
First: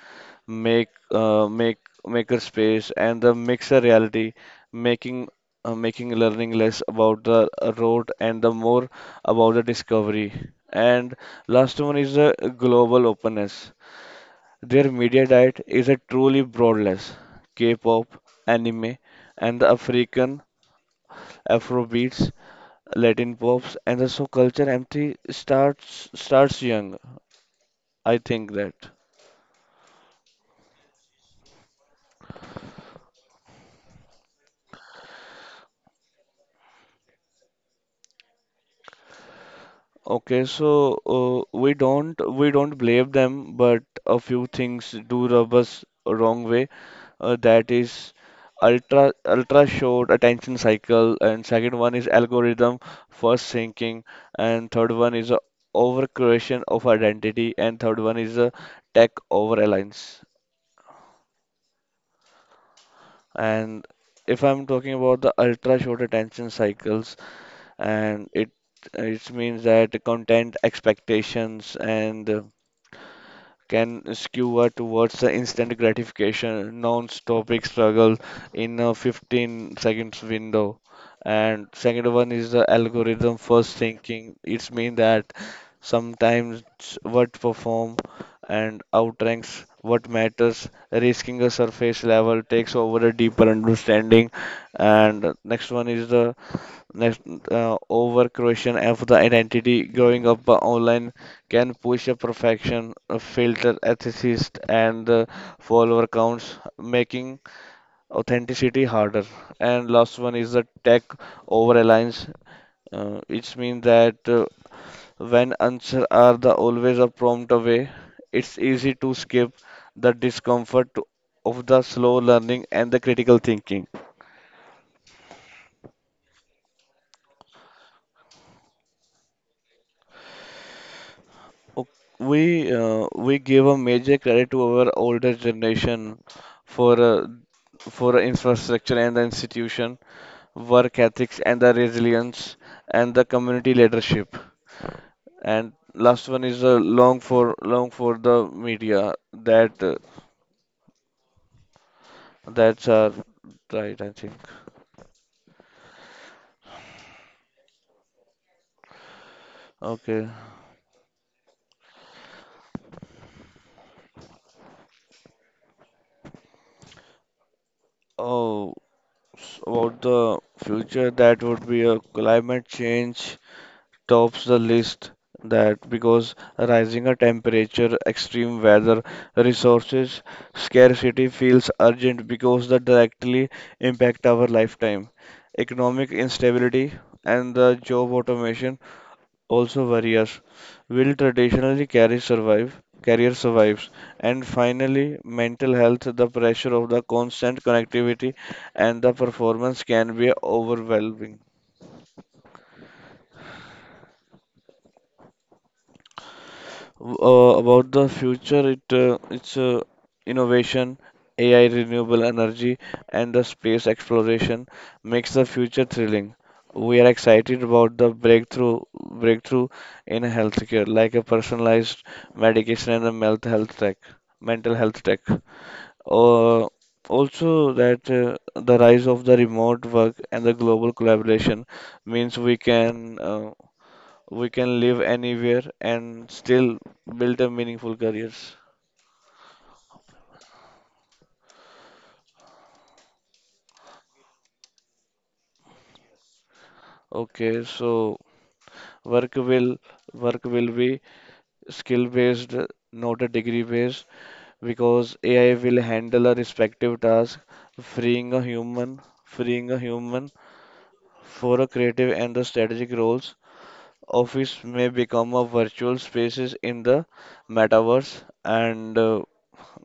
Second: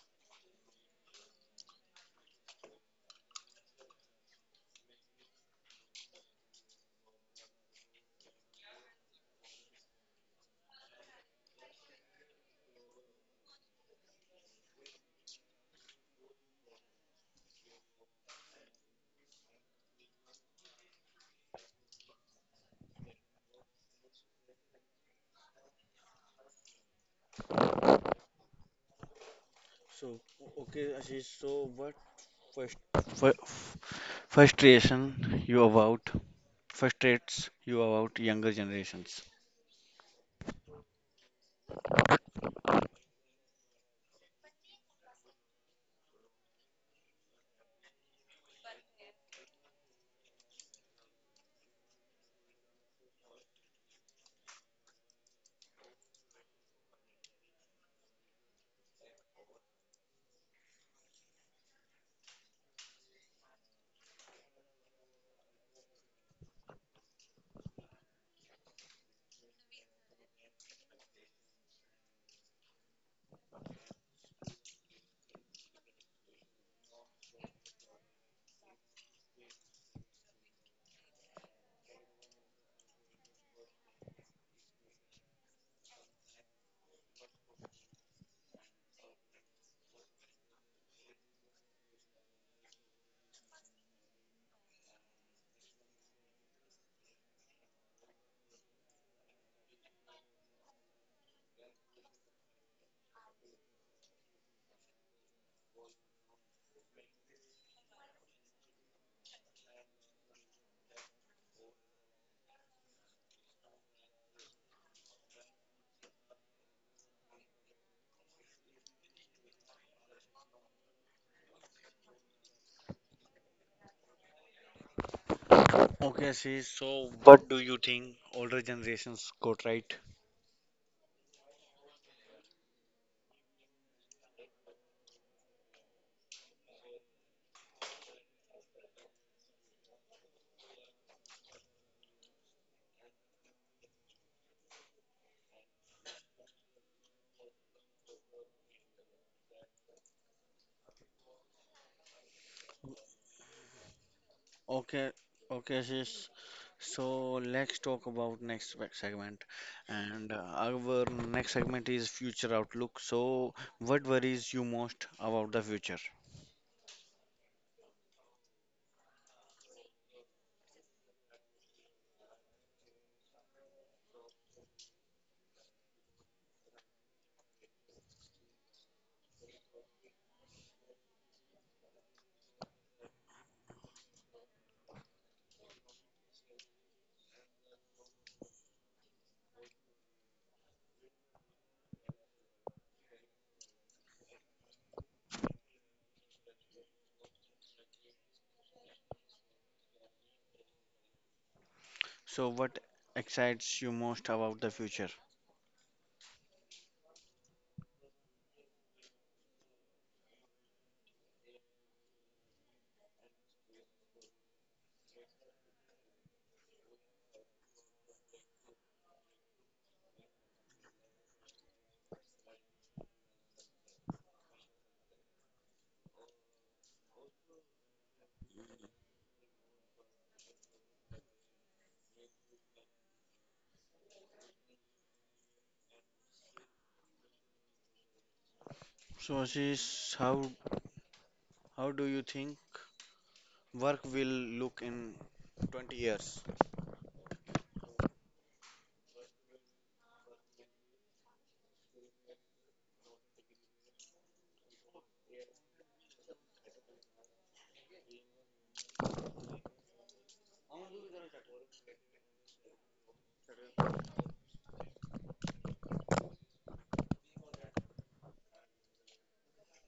Speaker 2: make uh, make maker space and the mixer reality making, making learning less about the road and the more about the discovery. And last one is the global openness. Their media diet is a truly broadless k-pop, anime, and the African afrobeats, latin pops, and the so culture empty starts young, I think that.
Speaker 1: So okay, Ashish, so what first fir- frustration you about frustrates you about younger generations?
Speaker 2: Okay, so we don't blame them, but a few things do rub us wrong way. That is ultra short attention cycle, and second one is algorithm first thinking, and third one is a over creation of identity, and third one is a tech over alliance. And if I'm talking about the ultra short attention cycles, and it means that content expectations and, can skewer towards the instant gratification, non-stopic struggle in a 15 seconds window. And second one is the algorithm first thinking. It's mean that sometimes what perform and outranks what matters, risking a surface level takes over a deeper understanding. And next, over creation of the identity growing up online can push a perfection, a filter, ethicist, and, follower counts, making authenticity harder. And last one is the tech over reliance. It means that, when answers are the always a prompt away, it's easy to skip the discomfort of the slow learning and the critical thinking.
Speaker 1: Okay, sis. So, but what do you think older generations got right?
Speaker 2: O- We we give a major credit to our older generation for, for infrastructure and the institution, work ethics and the resilience and the community leadership. And last one is long for the media. That uh, that's right, I think.
Speaker 1: Okay, okay, sis. So, let's talk about next segment.
Speaker 2: Okay.
Speaker 1: And our next segment is future outlook. So, what worries you most about the future?
Speaker 2: Oh, about the future, that would be a climate change tops the list that because rising a temperature, extreme weather, resources scarcity feels urgent because they directly impact our lifetime. Economic instability and the job automation also worry us. Will traditionally carry survive? Career survives. And finally, mental health, the pressure of the constant connectivity and the performance can be overwhelming.
Speaker 1: So, what excites you most about the future?
Speaker 2: About the future, it's innovation, AI, renewable energy, and the space exploration makes the future thrilling. We are excited about the breakthrough in healthcare, like a personalized medication and a mental health tech. Uh, also, that the rise of the remote work and the global collaboration means we can. We can live anywhere and still build a meaningful careers.
Speaker 1: So, sis, how do you think work will look in 20 years?
Speaker 2: Okay, so work will work will be skill based, not a degree based, because AI will handle a respective task, freeing a human for a creative and the strategic roles. Office may become a virtual spaces in the metaverse, and, uh,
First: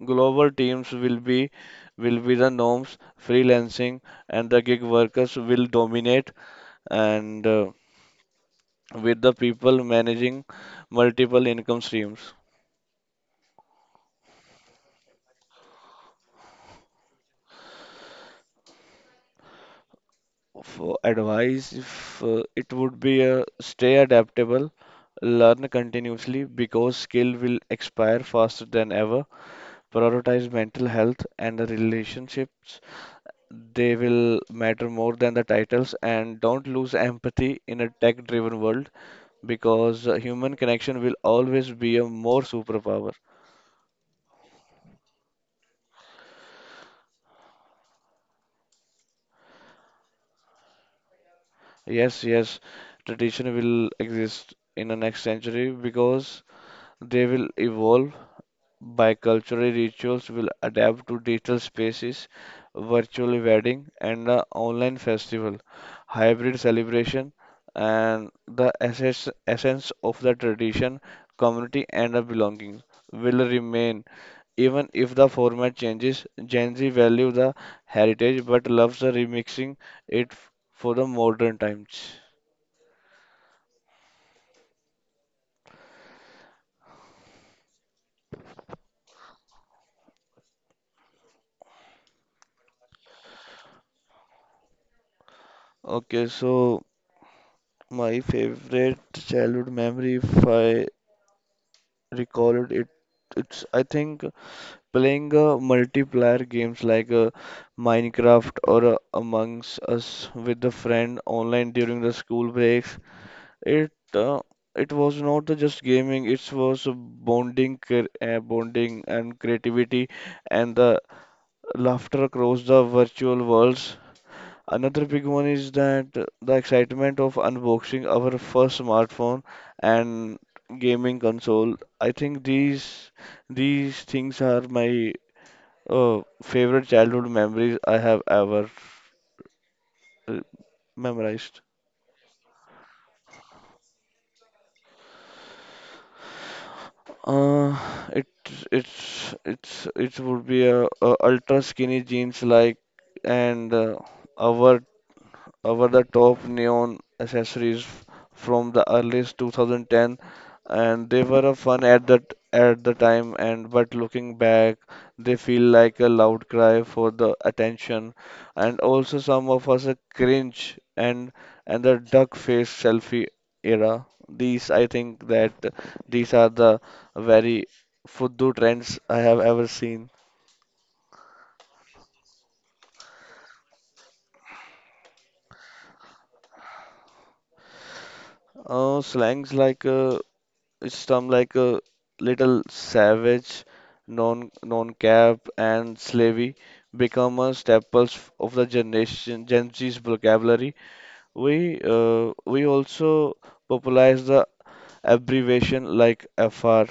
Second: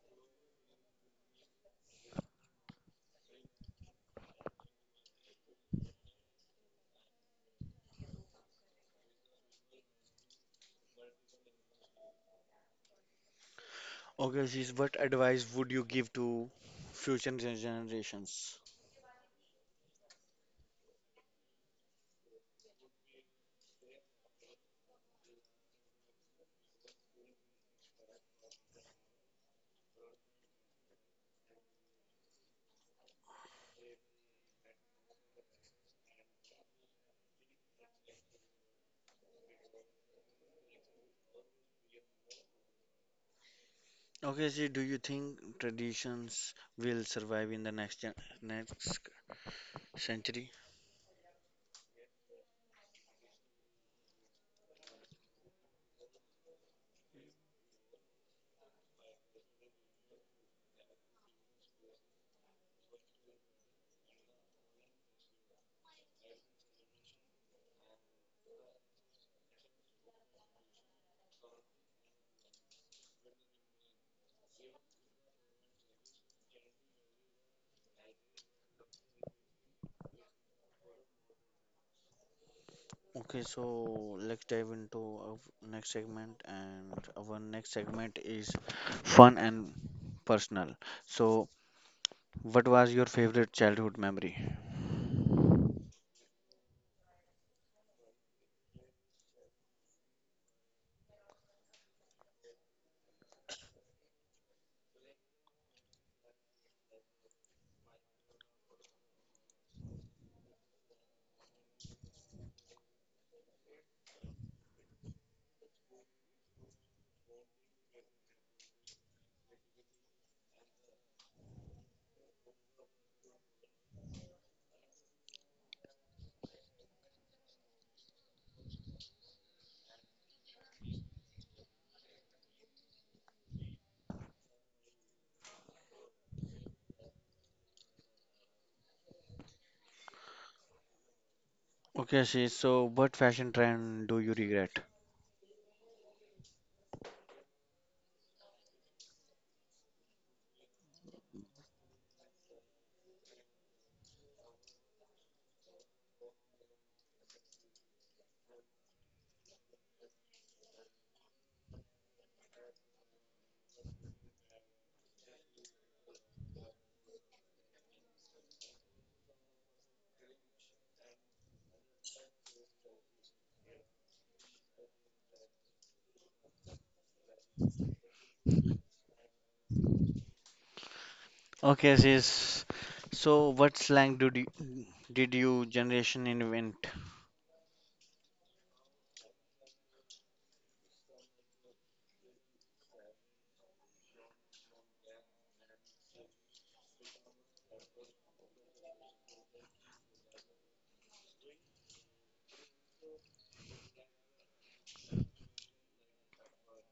Speaker 2: Global teams will be the norms. Freelancing and the gig workers will dominate, and, with the people managing multiple income streams.
Speaker 1: Okay, sis. What advice would you give to future generations?
Speaker 2: For advice, if it would be, stay adaptable, learn continuously because skill will expire faster than ever. Prioritize mental health and the relationships. They will matter more than the titles, and don't lose empathy in a tech driven world because human connection will always be a more superpower.
Speaker 1: Okay, see, do you think traditions will survive in the next next century?
Speaker 2: Yes, yes, tradition will exist in the next century because they will evolve by cultural rituals will adapt to digital spaces, virtual wedding and, online festival, hybrid celebration and the essence of the tradition, community and the belonging will remain. Even if the format changes, Gen Z value the heritage but loves the remixing it for the modern times.
Speaker 1: Okay, so let's dive into our next segment, and our next segment is fun and personal. So, what was your favorite childhood memory?
Speaker 2: Okay, so my favorite childhood memory, if I recall it, it's I think playing multiplayer games like, Minecraft or, Amongst Us with a friend online during the school breaks. It uh, it was not the just gaming. It was a bonding, bonding and creativity, and the laughter across the virtual worlds. Another big one is that the excitement of unboxing our first smartphone and gaming console. I think these things are my, favorite childhood memories I have ever, uh, memorized.
Speaker 1: Okay, see, so what fashion trend do you regret?
Speaker 2: Uh, it it's it would be a ultra skinny jeans like, and, our over the top neon accessories from the earliest 2010, and they were a fun at that at the time, and but looking back they feel like a loud cry for the attention, and also some of us a cringe, and the duck face selfie era. These I think that these are the very fuddu trends I have ever seen.
Speaker 1: Okay, sis. So, what slang did you generation invent?
Speaker 2: Slangs like, some like a little savage, non-cap and slavey become a staples of the generation Gen Z's vocabulary. We, we also popularize the abbreviation like FR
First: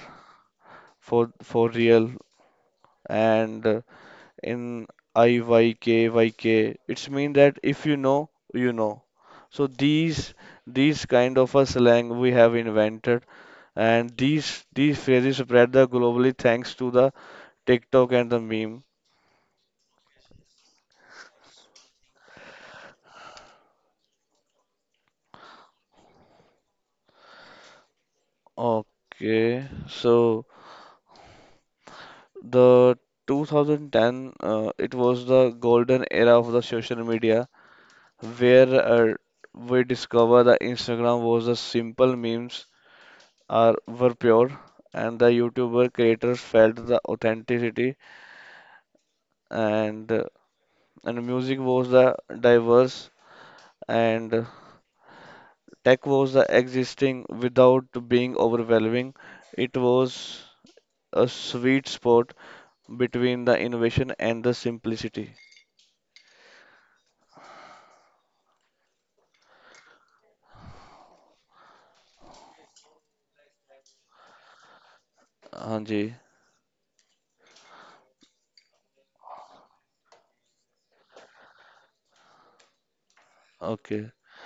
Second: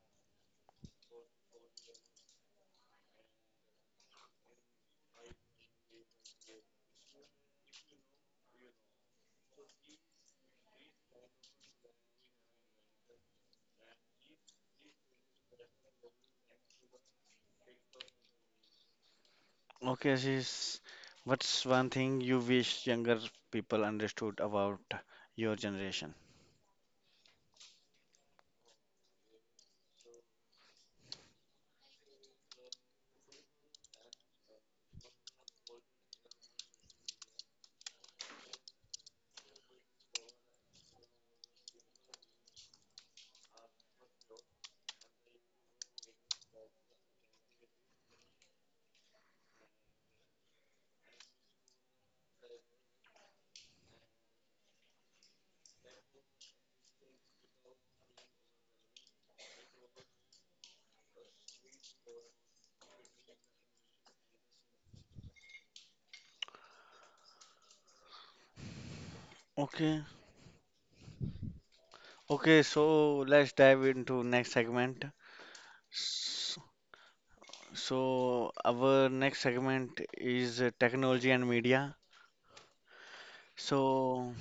Speaker 2: for real, and, in IYKYK. It's mean that if you know, you know. So these kind of a slang we have invented, and these phrases spread the globally thanks to the TikTok and the meme.
Speaker 1: Okay, Ashish, what's one thing you wish younger people understood about your generation?
Speaker 2: Okay, so the 2010, it was the golden era of the social media where, we discover that Instagram was the simple memes are were pure and the YouTuber creators felt the authenticity, and, and music was the diverse, and Tech was the existing without being overwhelming. It was a sweet spot between the innovation and the simplicity.
Speaker 1: Okay, okay, so let's dive into next segment.
Speaker 2: Hanji.
Speaker 1: S- So our next segment is technology and media.
Speaker 2: Okay.
Speaker 1: So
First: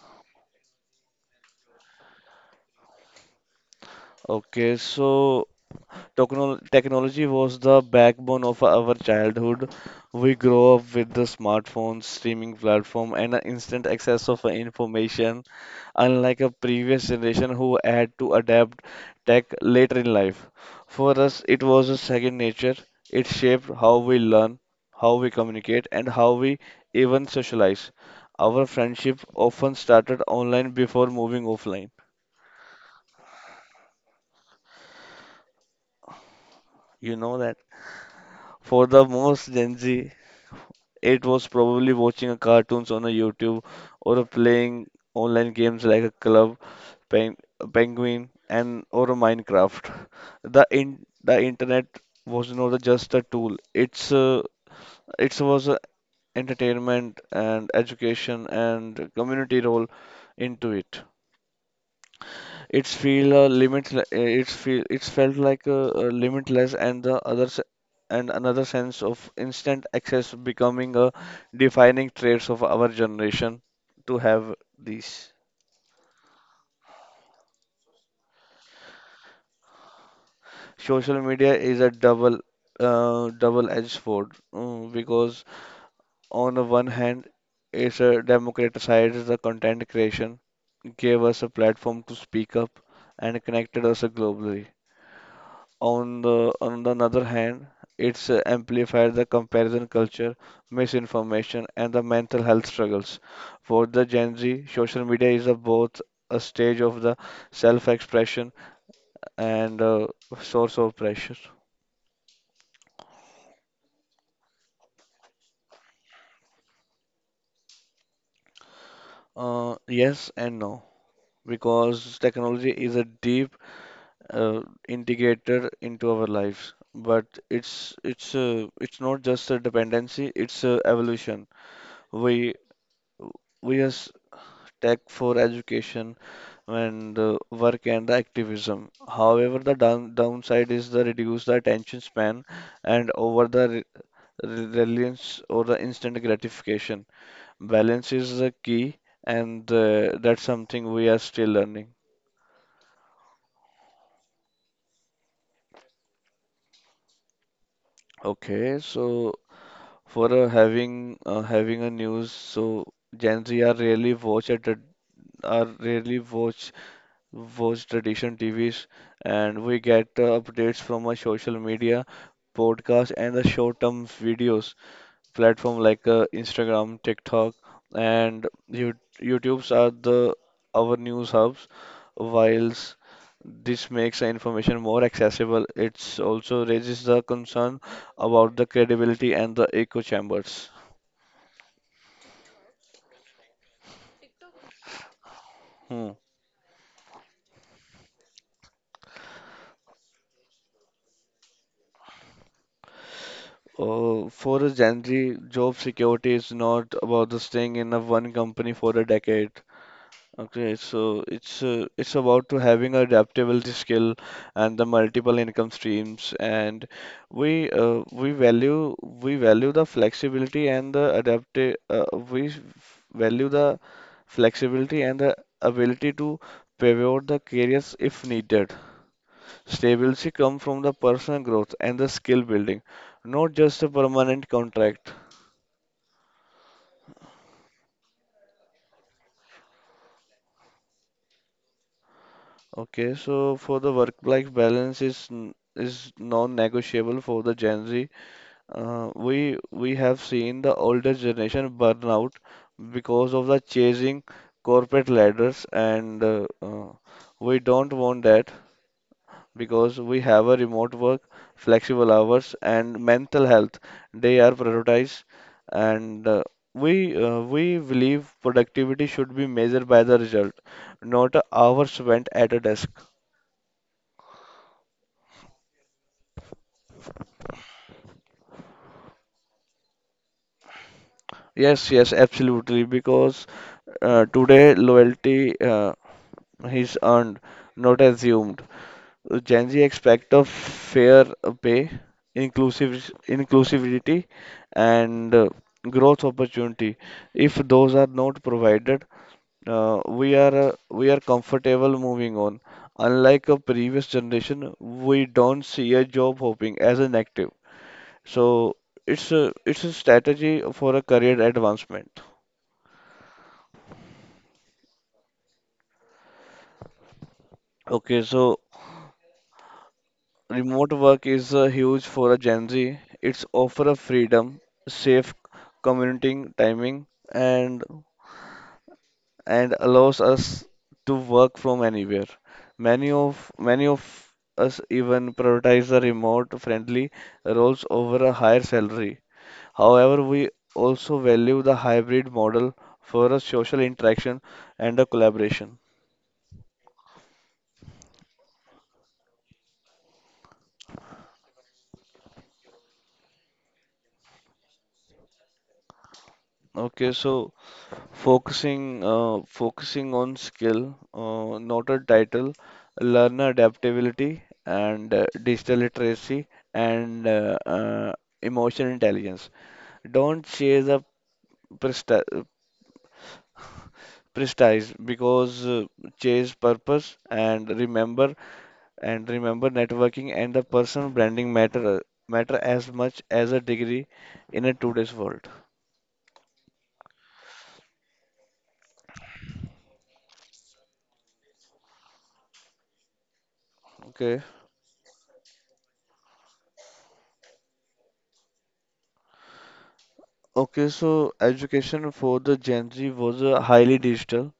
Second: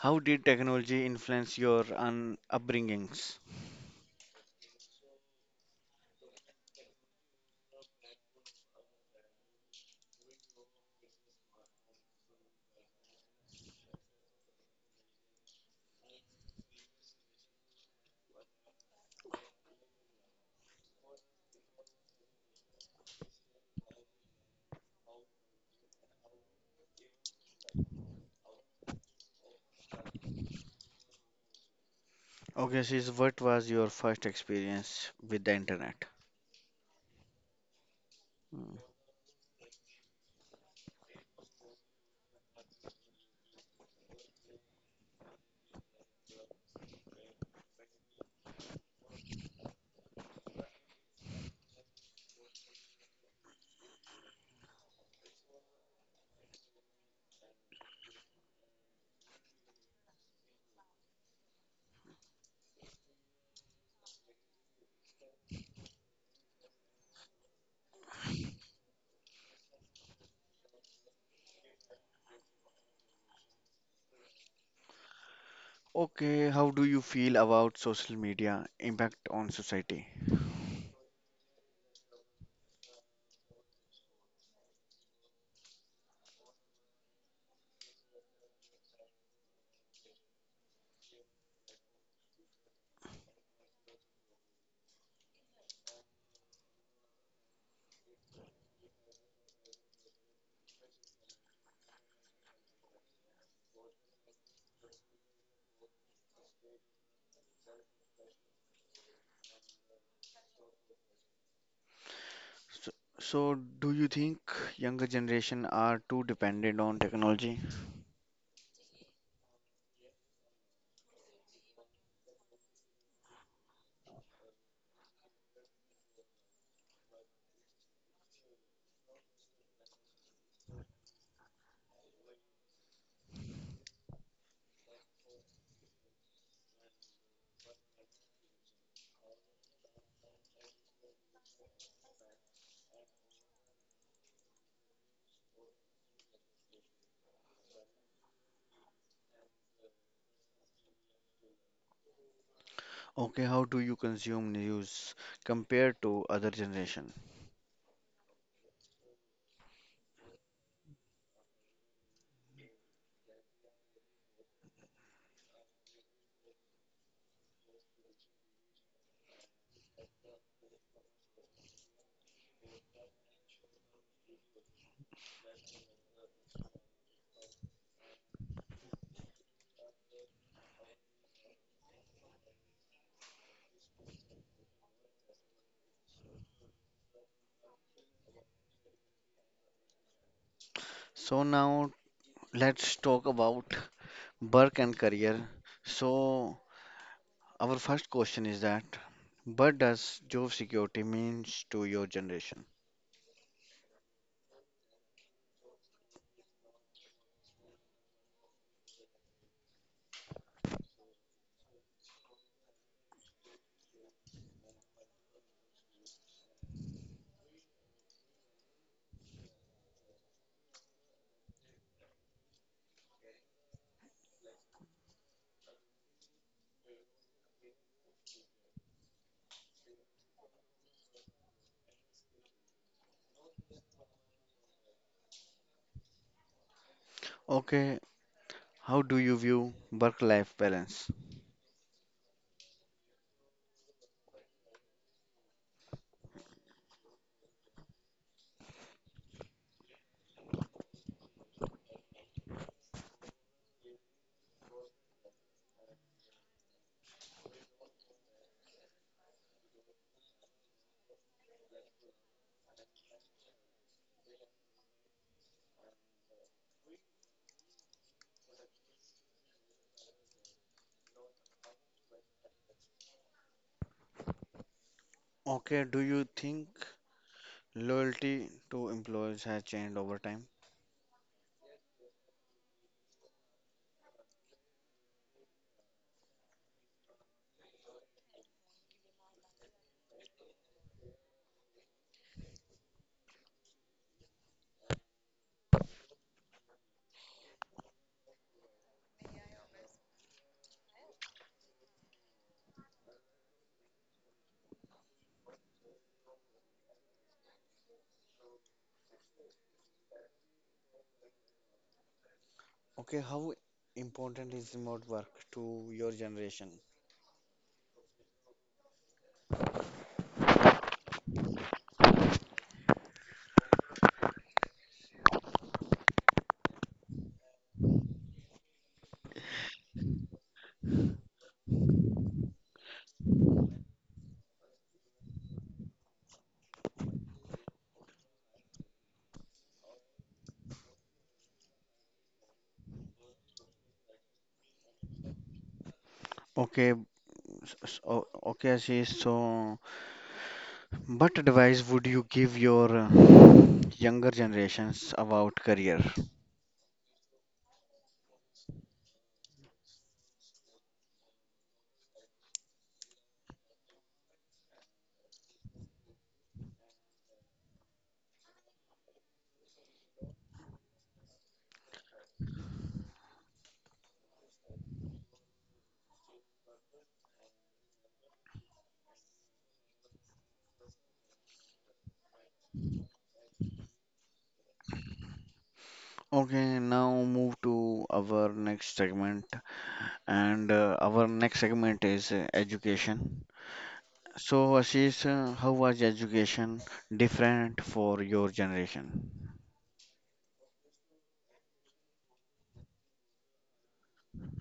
Speaker 1: how did technology influence your un upbringings?
Speaker 2: Okay. So technology was the backbone of our childhood. We grow up with the smartphones, streaming platform, and the instant access of information, unlike a previous generation who had to adapt tech later in life. For us, it was a second nature. It shaped how we learn, how we communicate, and how we even socialize. Our friendship often started online before moving offline.
Speaker 1: Okay, Ashish, what was your first experience with the internet?
Speaker 2: You know that.
Speaker 1: Mm.
Speaker 2: For the most Gen Z, it was probably watching a cartoons on a YouTube or a playing online games like a club, pen, penguin, and or a Minecraft. The internet was not just a tool. It was a entertainment and education and community role into it. It's feel limit. It's feel. It's felt like limitless, and another sense of instant access becoming a defining traits of our generation to have these.
Speaker 1: Okay, how do you feel about social media impact on society?
Speaker 2: Social media is a double-edged sword because on the one hand, it's a democratized the content creation, gave us a platform to speak up, and connected us globally. On the other hand, it's, amplified the comparison culture, misinformation, and the mental health struggles. For the Gen Z, social media is a, both a stage of the self-expression and a source of pressure.
Speaker 1: So, so, do you think younger generation are too dependent on technology?
Speaker 2: Yes and no, because technology is a deep, uh, integrated into our lives, but it's not just a dependency; it's a evolution. We we as tech for education and, work and the activism. However, the downside is the reduce the attention span and over the reliance or the instant gratification. Balance is the key, and, that's something we are still learning.
Speaker 1: Okay, how do you consume news compared to other generation?
Speaker 2: Okay, so for, having a news, so Gen Z are really watch at a, are really watch watch tradition TVs, and we get, updates from our social media, podcasts, and the short-term videos platform like, Instagram, TikTok, and YouTube's are the our news hubs. Whilst this makes the information more accessible, it's also raises the concern about the credibility and the echo chambers.
Speaker 1: So now let's talk about work and career.
Speaker 2: Hmm.
Speaker 1: So our first question is that, what does job security means to your generation?
Speaker 2: For a Gen Z, job security is not about the staying in a one company for a decade. Okay, so it's about to having adaptability skill and the multiple income streams, and we uh, we value we value the flexibility and the adaptive we value the flexibility and the ability to pivot the careers if needed. Stability comes from the personal growth and the skill building, not just a permanent contract.
Speaker 1: Okay, how do you view work-life balance?
Speaker 2: Okay, so for the work-life balance is non-negotiable for the Gen Z. We have seen the older generation burnout because of the chasing corporate ladders, and, we don't want that because we have a remote work, flexible hours, and mental health. They are prioritized, and, we believe productivity should be measured by the result, not a hour spent at a desk.
Speaker 1: Okay, do you think loyalty to employees has changed over time?
Speaker 2: Yes, yes, absolutely. Because, today loyalty, He's earned, not assumed. Gen Z expect a fair pay, inclusive inclusivity, and, growth opportunity. If those are not provided, we are comfortable moving on. Unlike a previous generation, we don't see a job hopping as an active. So it's a strategy for a career advancement.
Speaker 1: Okay, how important is remote work to your generation?
Speaker 2: Okay, so remote work is huge for a Gen Z. It's offer of freedom, safe commuting timing, and allows us to work from anywhere. Many of us even prioritize the remote friendly roles over a higher salary. However, we also value the hybrid model for a social interaction and a collaboration.
Speaker 1: Okay, s- s- o- okay, Ashish. So, what advice would you give your younger generations about career?
Speaker 2: Okay, so focusing on skill, not a title, learner adaptability and, digital literacy and, emotional intelligence. Don't chase a presti- prestige because, chase purpose, and remember networking and the personal branding matter as much as a degree in a today's world.
Speaker 1: Okay, now move to our next segment, and our next segment is education.
Speaker 2: Okay.
Speaker 1: So, Ashish, how was education different for your generation?
Speaker 2: Okay, so education for the Gen Z was highly digital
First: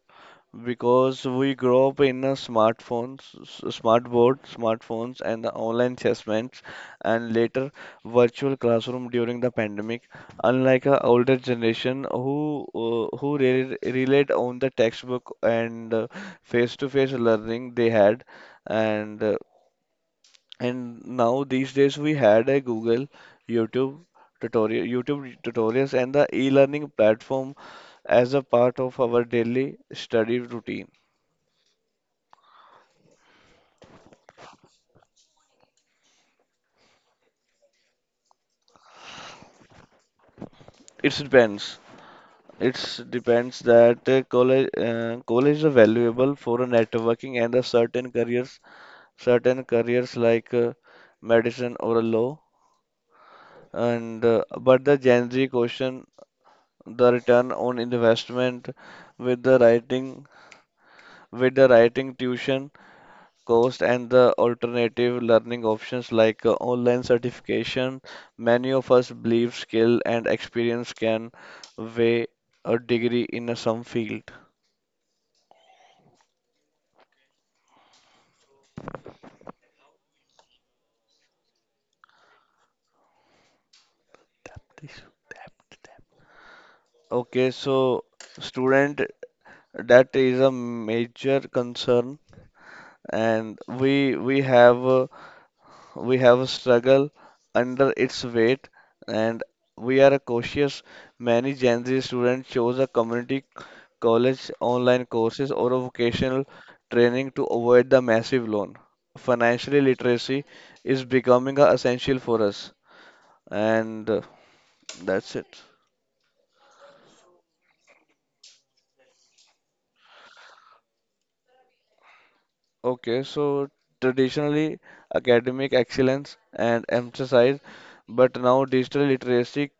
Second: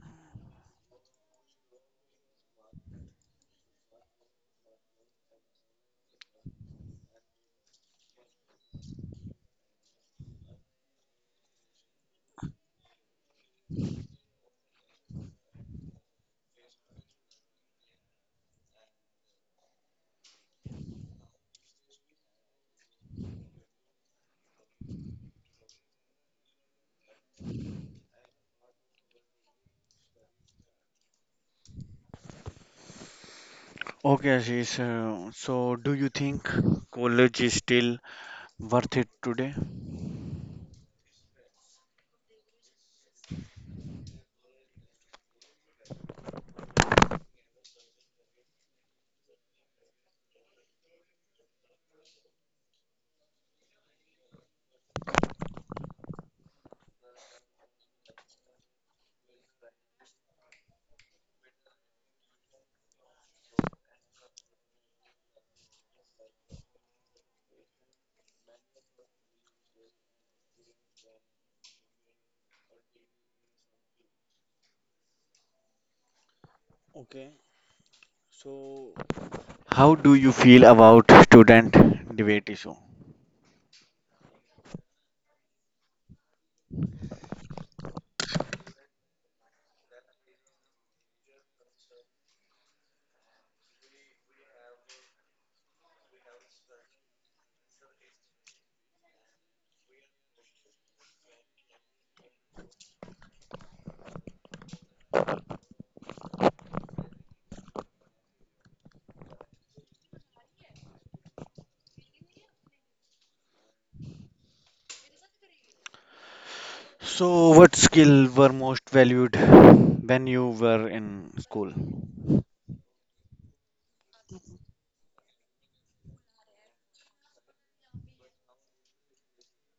Speaker 2: because we grow up in a smartphones, smart board, smartphones, and the online assessments, and later virtual classroom during the pandemic. Unlike a older generation who re relied on the textbook and face-to-face learning they had, and uh, and now these days we had a Google, YouTube tutorial, YouTube tutorials, and the e-learning platform as a part of our daily study routine.
Speaker 1: Okay, Ashish. So, do you think college is still worth it today?
Speaker 2: It depends. It depends that college are valuable for a networking and a certain careers like medicine or a law. And but the Gen Z question, the return on investment with the writing with the writing tuition cost and the alternative learning options like online certification, many of us believe skill and experience can weigh a degree in some field.
Speaker 1: Okay, so how do you feel about student debate issue?
Speaker 2: Okay, so student, that is a major concern, and we have a, we have a struggle under its weight, and we are cautious. Many Gen Z students chose a community college online courses or a vocational training to avoid the massive loan. Financial literacy is becoming a essential for us, and that's it.
Speaker 1: So, what skill were most valued when you were in school?
Speaker 2: Okay, so traditionally academic excellence and emphasis, but now digital literacy,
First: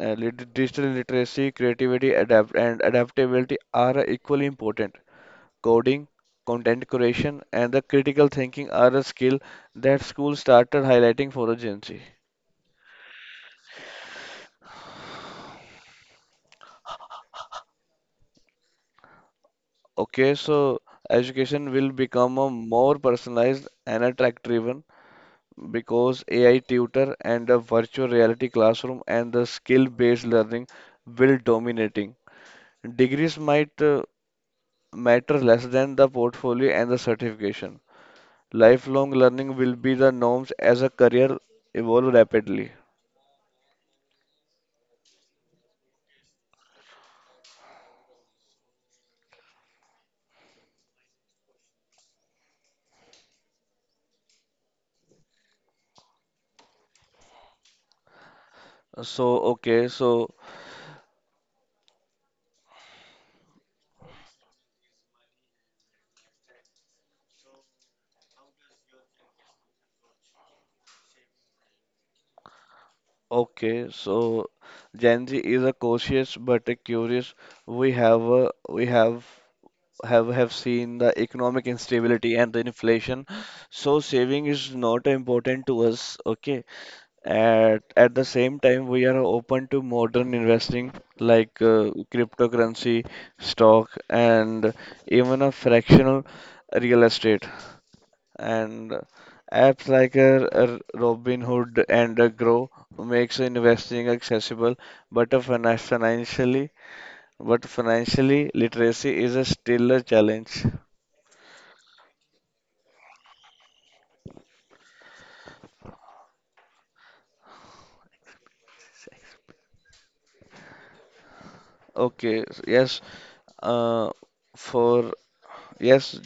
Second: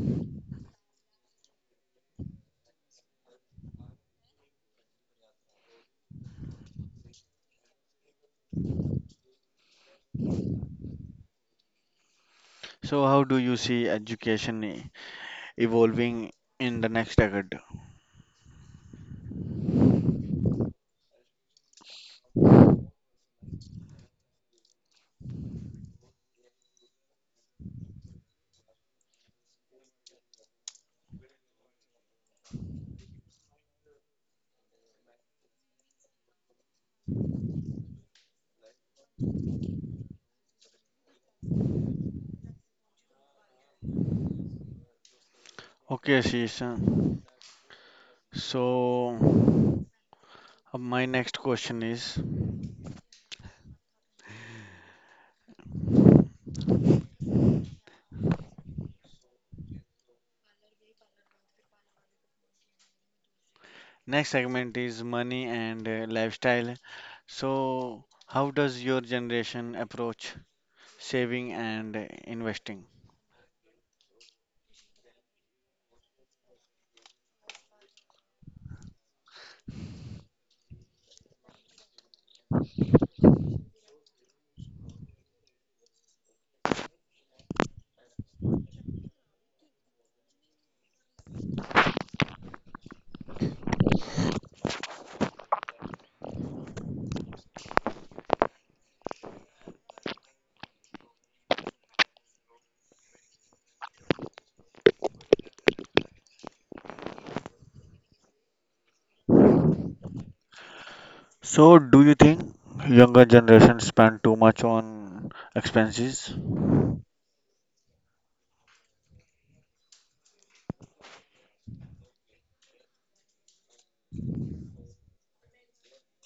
Speaker 2: digital literacy, creativity, adapt and adaptability are equally important. Coding, content creation, and the critical thinking are a skill that schools started highlighting for a Gen Z.
Speaker 1: So, how do you see education evolving in the next decade?
Speaker 2: Okay, so education will become a more personalized and a track-driven because AI tutor and a virtual reality classroom and the skill-based learning will dominating. Degrees might matter less than the portfolio and the certification. Lifelong learning will be the norms as a career evolve rapidly.
Speaker 1: Okay, Ashish. So, my next question is,
Speaker 2: So, okay, so,
Speaker 1: next segment is money and lifestyle. So, how does your generation approach saving and investing?
Speaker 2: okay, so Gen Z is a cautious but a curious. We have a, we have have seen the economic instability and the inflation. So saving is not important to us, okay? At the same time, we are open to modern investing like cryptocurrency, stock, and even a fractional real estate. And apps like Robinhood and Grow makes investing accessible, but a finan- financially but financially literacy is a still a challenge.
Speaker 1: So, do you think younger generation spend too much on expenses?
Speaker 2: Okay, yes, uh, for yes,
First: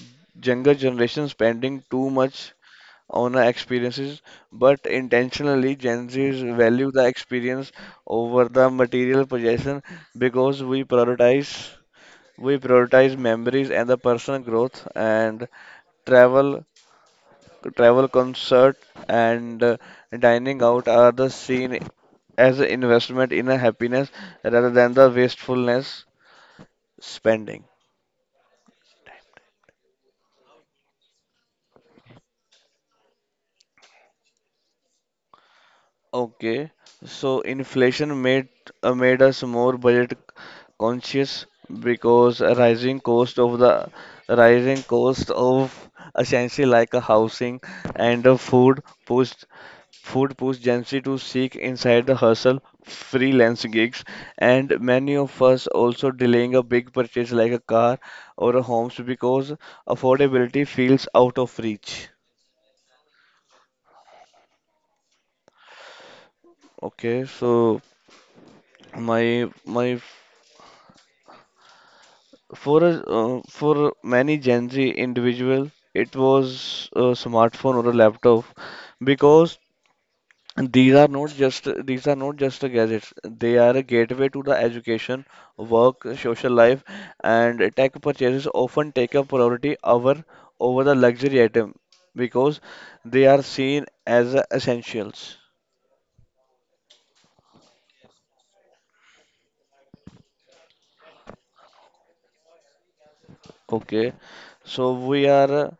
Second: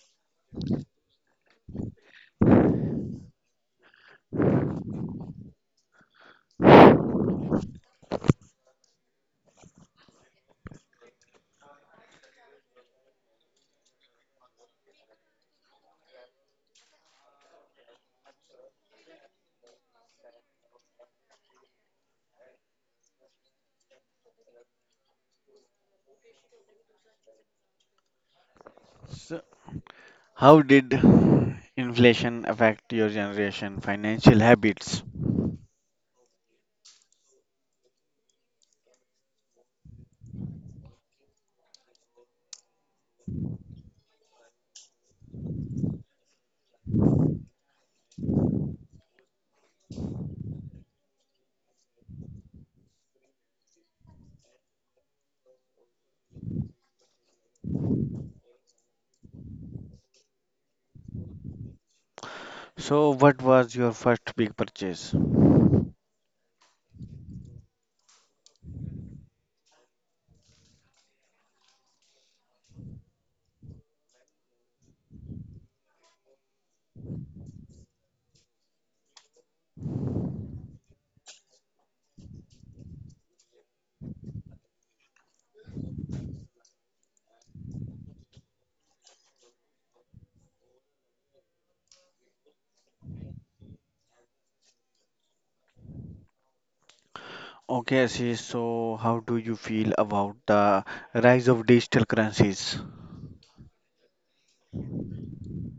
Speaker 2: younger generation spending too much on our experiences, but intentionally Gen Zs value the experience over the material possession because we prioritize memories and the personal growth and travel travel concert and dining out are the seen as an investment in a happiness rather than the wastefulness spending.
Speaker 1: So, how did inflation affect your generation financial habits?
Speaker 2: Okay, so inflation made made us more budget conscious because a rising cost of the rising cost of essentially like a housing and a food pushed Gen Z to seek inside the hustle freelance gigs and many of us also delaying a big purchase like a car or a homes because affordability feels out of reach.
Speaker 1: So, what was your first big purchase?
Speaker 2: Okay, so my For a, for many Gen Z individual, it was a smartphone or a laptop because these are not just a gadgets. They are a gateway to the education, work, social life, and tech purchases often take a priority over the luxury item because they are seen as essentials.
Speaker 1: Okay, Ashish, so how do you feel about the rise of digital currencies?
Speaker 2: Okay, so we are.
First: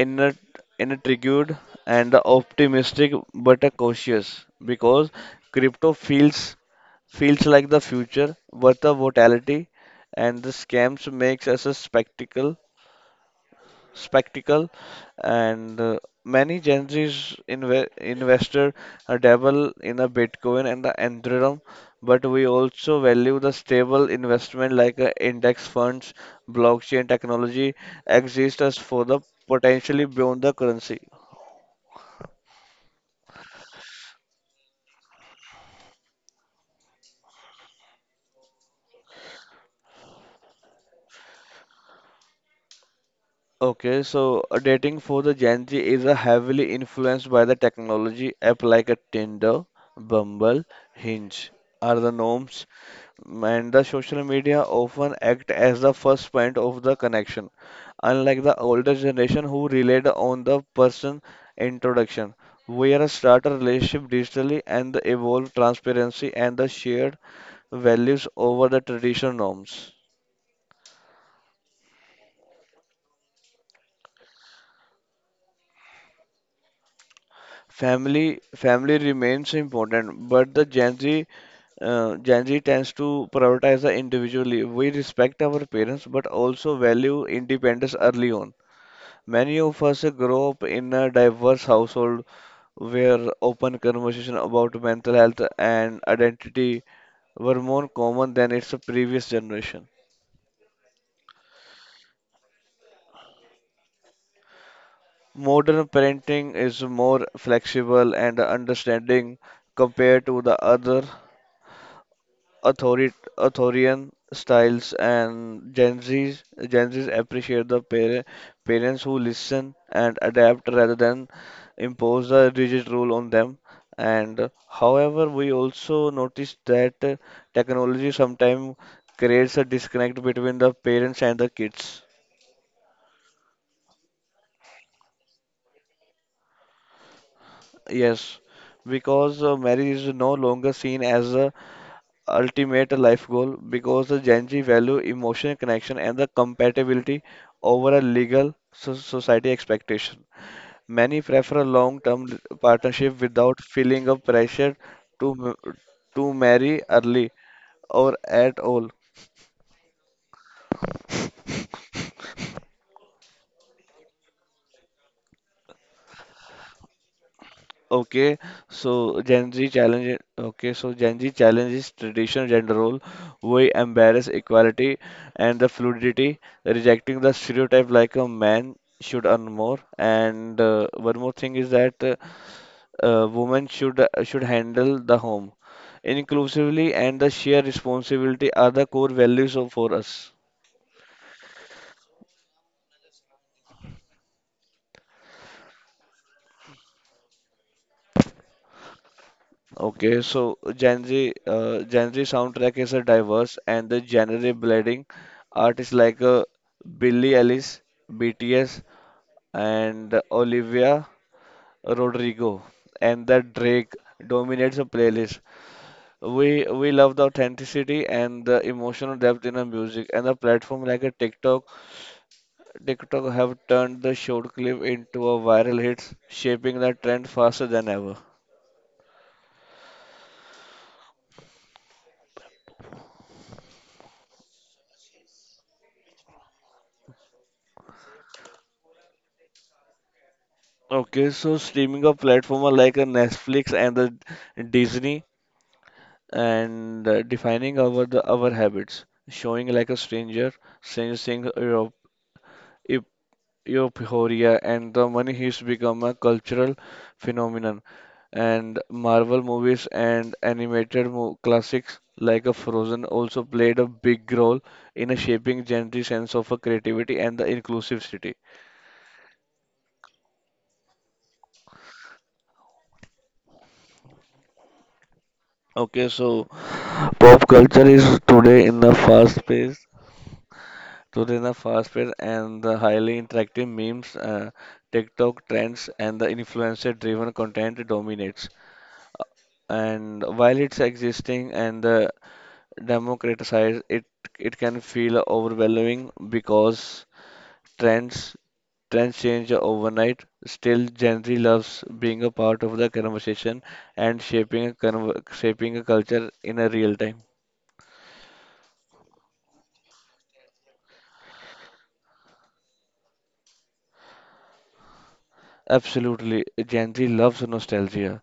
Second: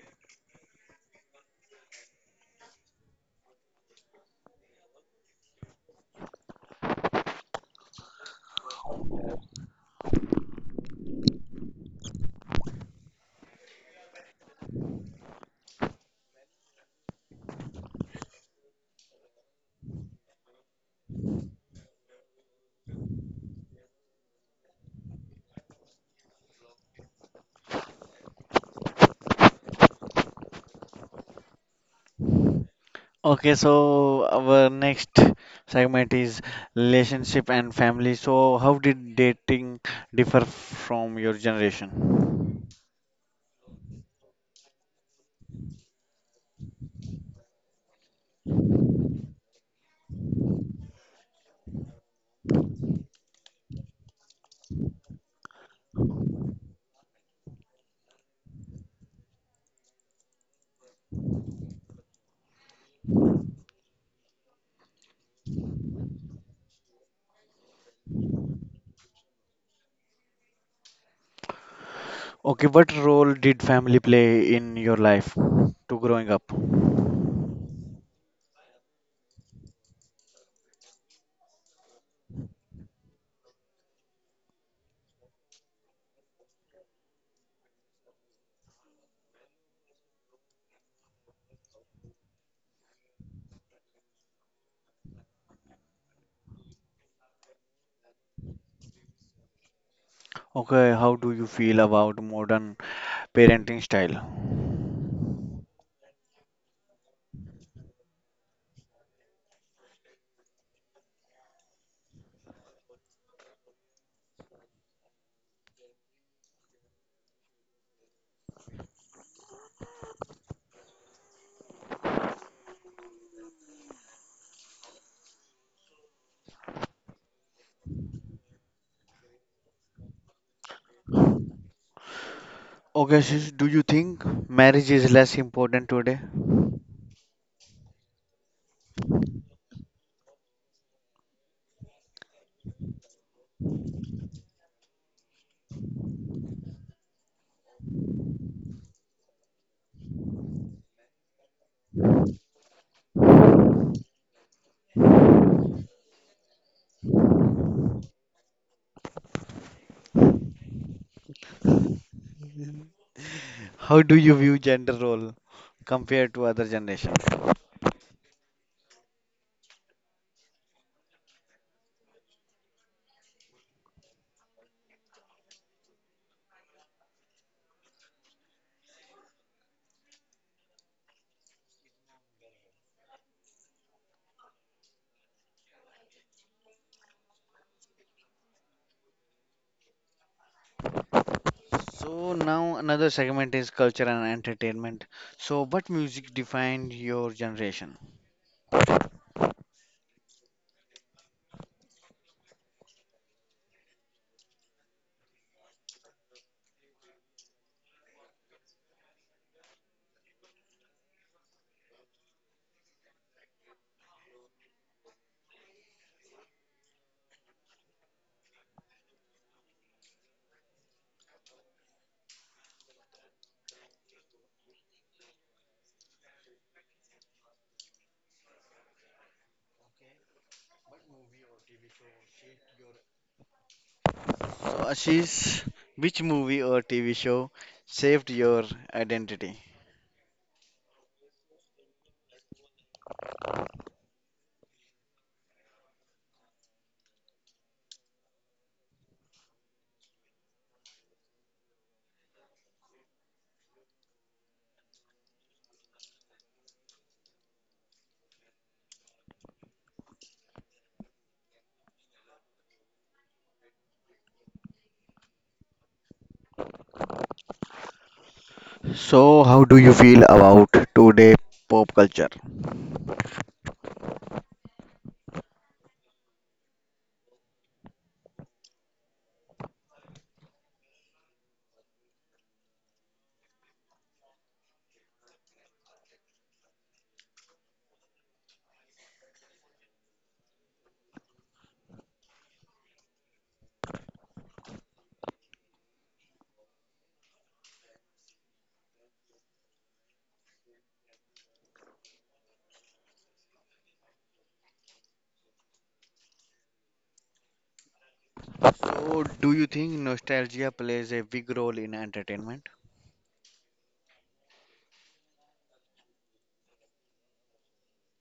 Speaker 2: inner- intrigued and optimistic but cautious because crypto feels feels like the future, but the volatility and the scams makes us a spectacle and many Gen Z's investor dabble in a Bitcoin and the Ethereum, but we also value the stable investment like index funds, blockchain technology exist as for the potentially beyond the currency.
Speaker 1: Okay, so our next segment is relationship and family. So, how did dating differ from your generation?
Speaker 2: Okay, so dating for the Gen Z is heavily influenced by the technology. App like a Tinder, Bumble, Hinge are the norms, and the social media often act as the first point of the connection. Unlike the older generation who relied on the person introduction, we are start a relationship digitally and evolve transparency and the shared values over the traditional norms.
Speaker 1: Okay, what role did family play in your life to growing up?
Speaker 2: Family remains important, but the Gen Z Gen Z tends to prioritize the individually. We respect our parents, but also value independence early on. Many of us grow up in a diverse household where open conversation about mental health and identity were more common than its previous generation.
Speaker 1: Okay, how do you feel about modern parenting style?
Speaker 2: Modern parenting is more flexible and understanding compared to the other authoritarian styles and Gen Z's appreciate the parents who listen and adapt rather than impose a rigid rule on them. And However, we also notice that technology sometimes creates a disconnect between the parents and the kids.
Speaker 1: Okay, sis, do you think marriage is less important today?
Speaker 2: Yes, because marriage is no longer seen as a ultimate life goal because the Gen Z value emotional connection and the compatibility over a legal society expectation. Many prefer a long-term partnership without feeling of pressure to m- to marry early or at all.
Speaker 1: How do you view gender role compared to other generations?
Speaker 2: Okay, Okay, so Gen Z challenges traditional gender role. We embrace equality and the fluidity, rejecting the stereotype like a man should earn more. And one more thing is that women should handle the home inclusively, and the shared responsibility are the core values of, for us.
Speaker 1: So now another segment is culture and entertainment. So what music defined your generation?
Speaker 2: Okay, so Gen Z soundtrack is a diverse and the genre blending artists like Billie Eilish, BTS, and Olivia Rodrigo, and the Drake dominates the playlist. We love the authenticity and the emotional depth in the music, and a platform like a TikTok have turned the short clip into a viral hit, shaping the trend faster than ever.
Speaker 1: So Ashish, which movie or TV show shaped your identity?
Speaker 2: Okay, so streaming of platform are like a Netflix and the Disney and defining our the, our habits, showing like Stranger Things, Eu- Euphoria, and the money heist become a cultural phenomenon. And Marvel movies and animated mo classics like a Frozen also played a big role in a shaping gentle sense of a creativity and the inclusive city.
Speaker 1: So, how do you feel about today pop culture?
Speaker 2: Okay, so pop culture is today in a fast pace. Today, the fast paced and the highly interactive memes, TikTok trends, and the influencer driven content dominates. And while it's existing and the democratized, it can feel overwhelming because trends trends change overnight. Still, Gen Z loves being a part of the conversation and shaping a culture in a real time.
Speaker 1: So, do you think nostalgia plays a big role in entertainment?
Speaker 2: Absolutely, Gen Z loves nostalgia,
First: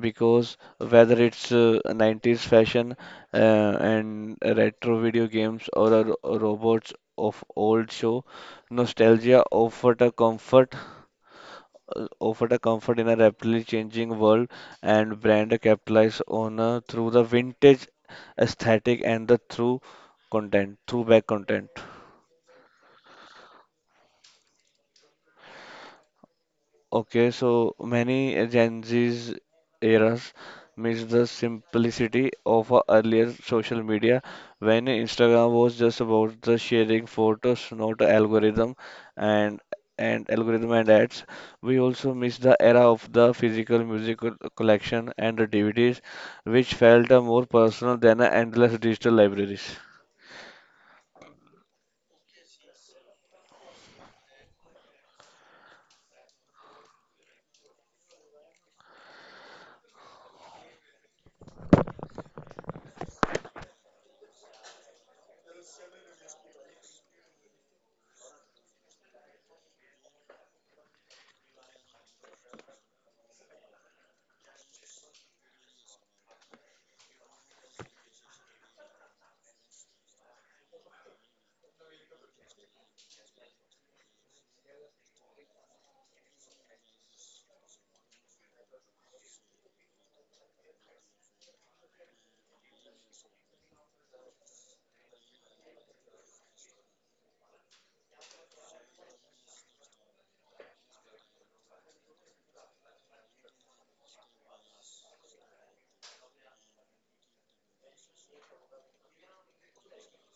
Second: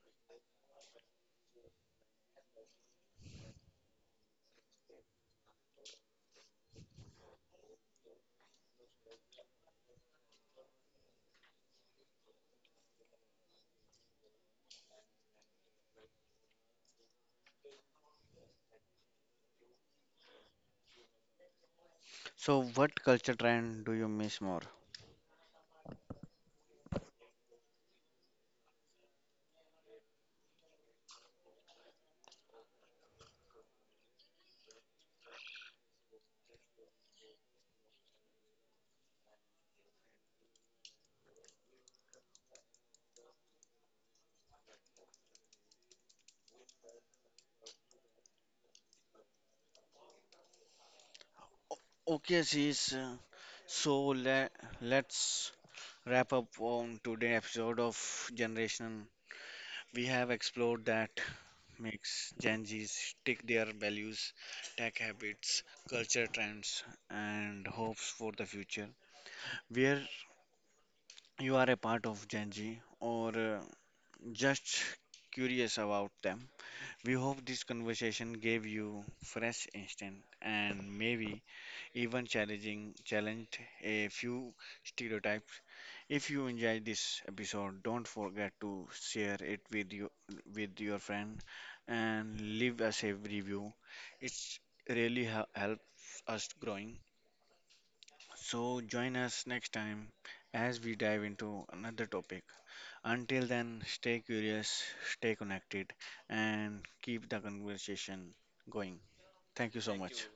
Speaker 2: because whether it's 90s fashion uh, and retro video games or a, robots of old show, nostalgia offered a comfort in a rapidly changing world and brand capitalized on through the vintage aesthetic and throwback content.
Speaker 1: So, what culture trend do you miss more?
Speaker 2: Okay, so many Gen Z's eras miss the simplicity of a earlier social media when Instagram was just about the sharing photos, not algorithm and algorithm and ads. We also miss the era of the physical music collection and the DVDs, which felt more personal than endless digital libraries.
Speaker 1: Okay, sis. So, let's wrap up on today's episode of Generation. We have explored that makes Gen Zs stick their values, tech habits, culture trends, and hopes for the future. Where you are a part of Gen Z or just curious about them. We hope this conversation gave you fresh instant and maybe even challenging challenged a few stereotypes. If you enjoyed this episode, don't forget to share it with you with your friend and leave us a review. It's really helps us growing. So join us next time as we dive into another topic. Until then, stay curious, stay connected, and keep the conversation going. Thank you so much.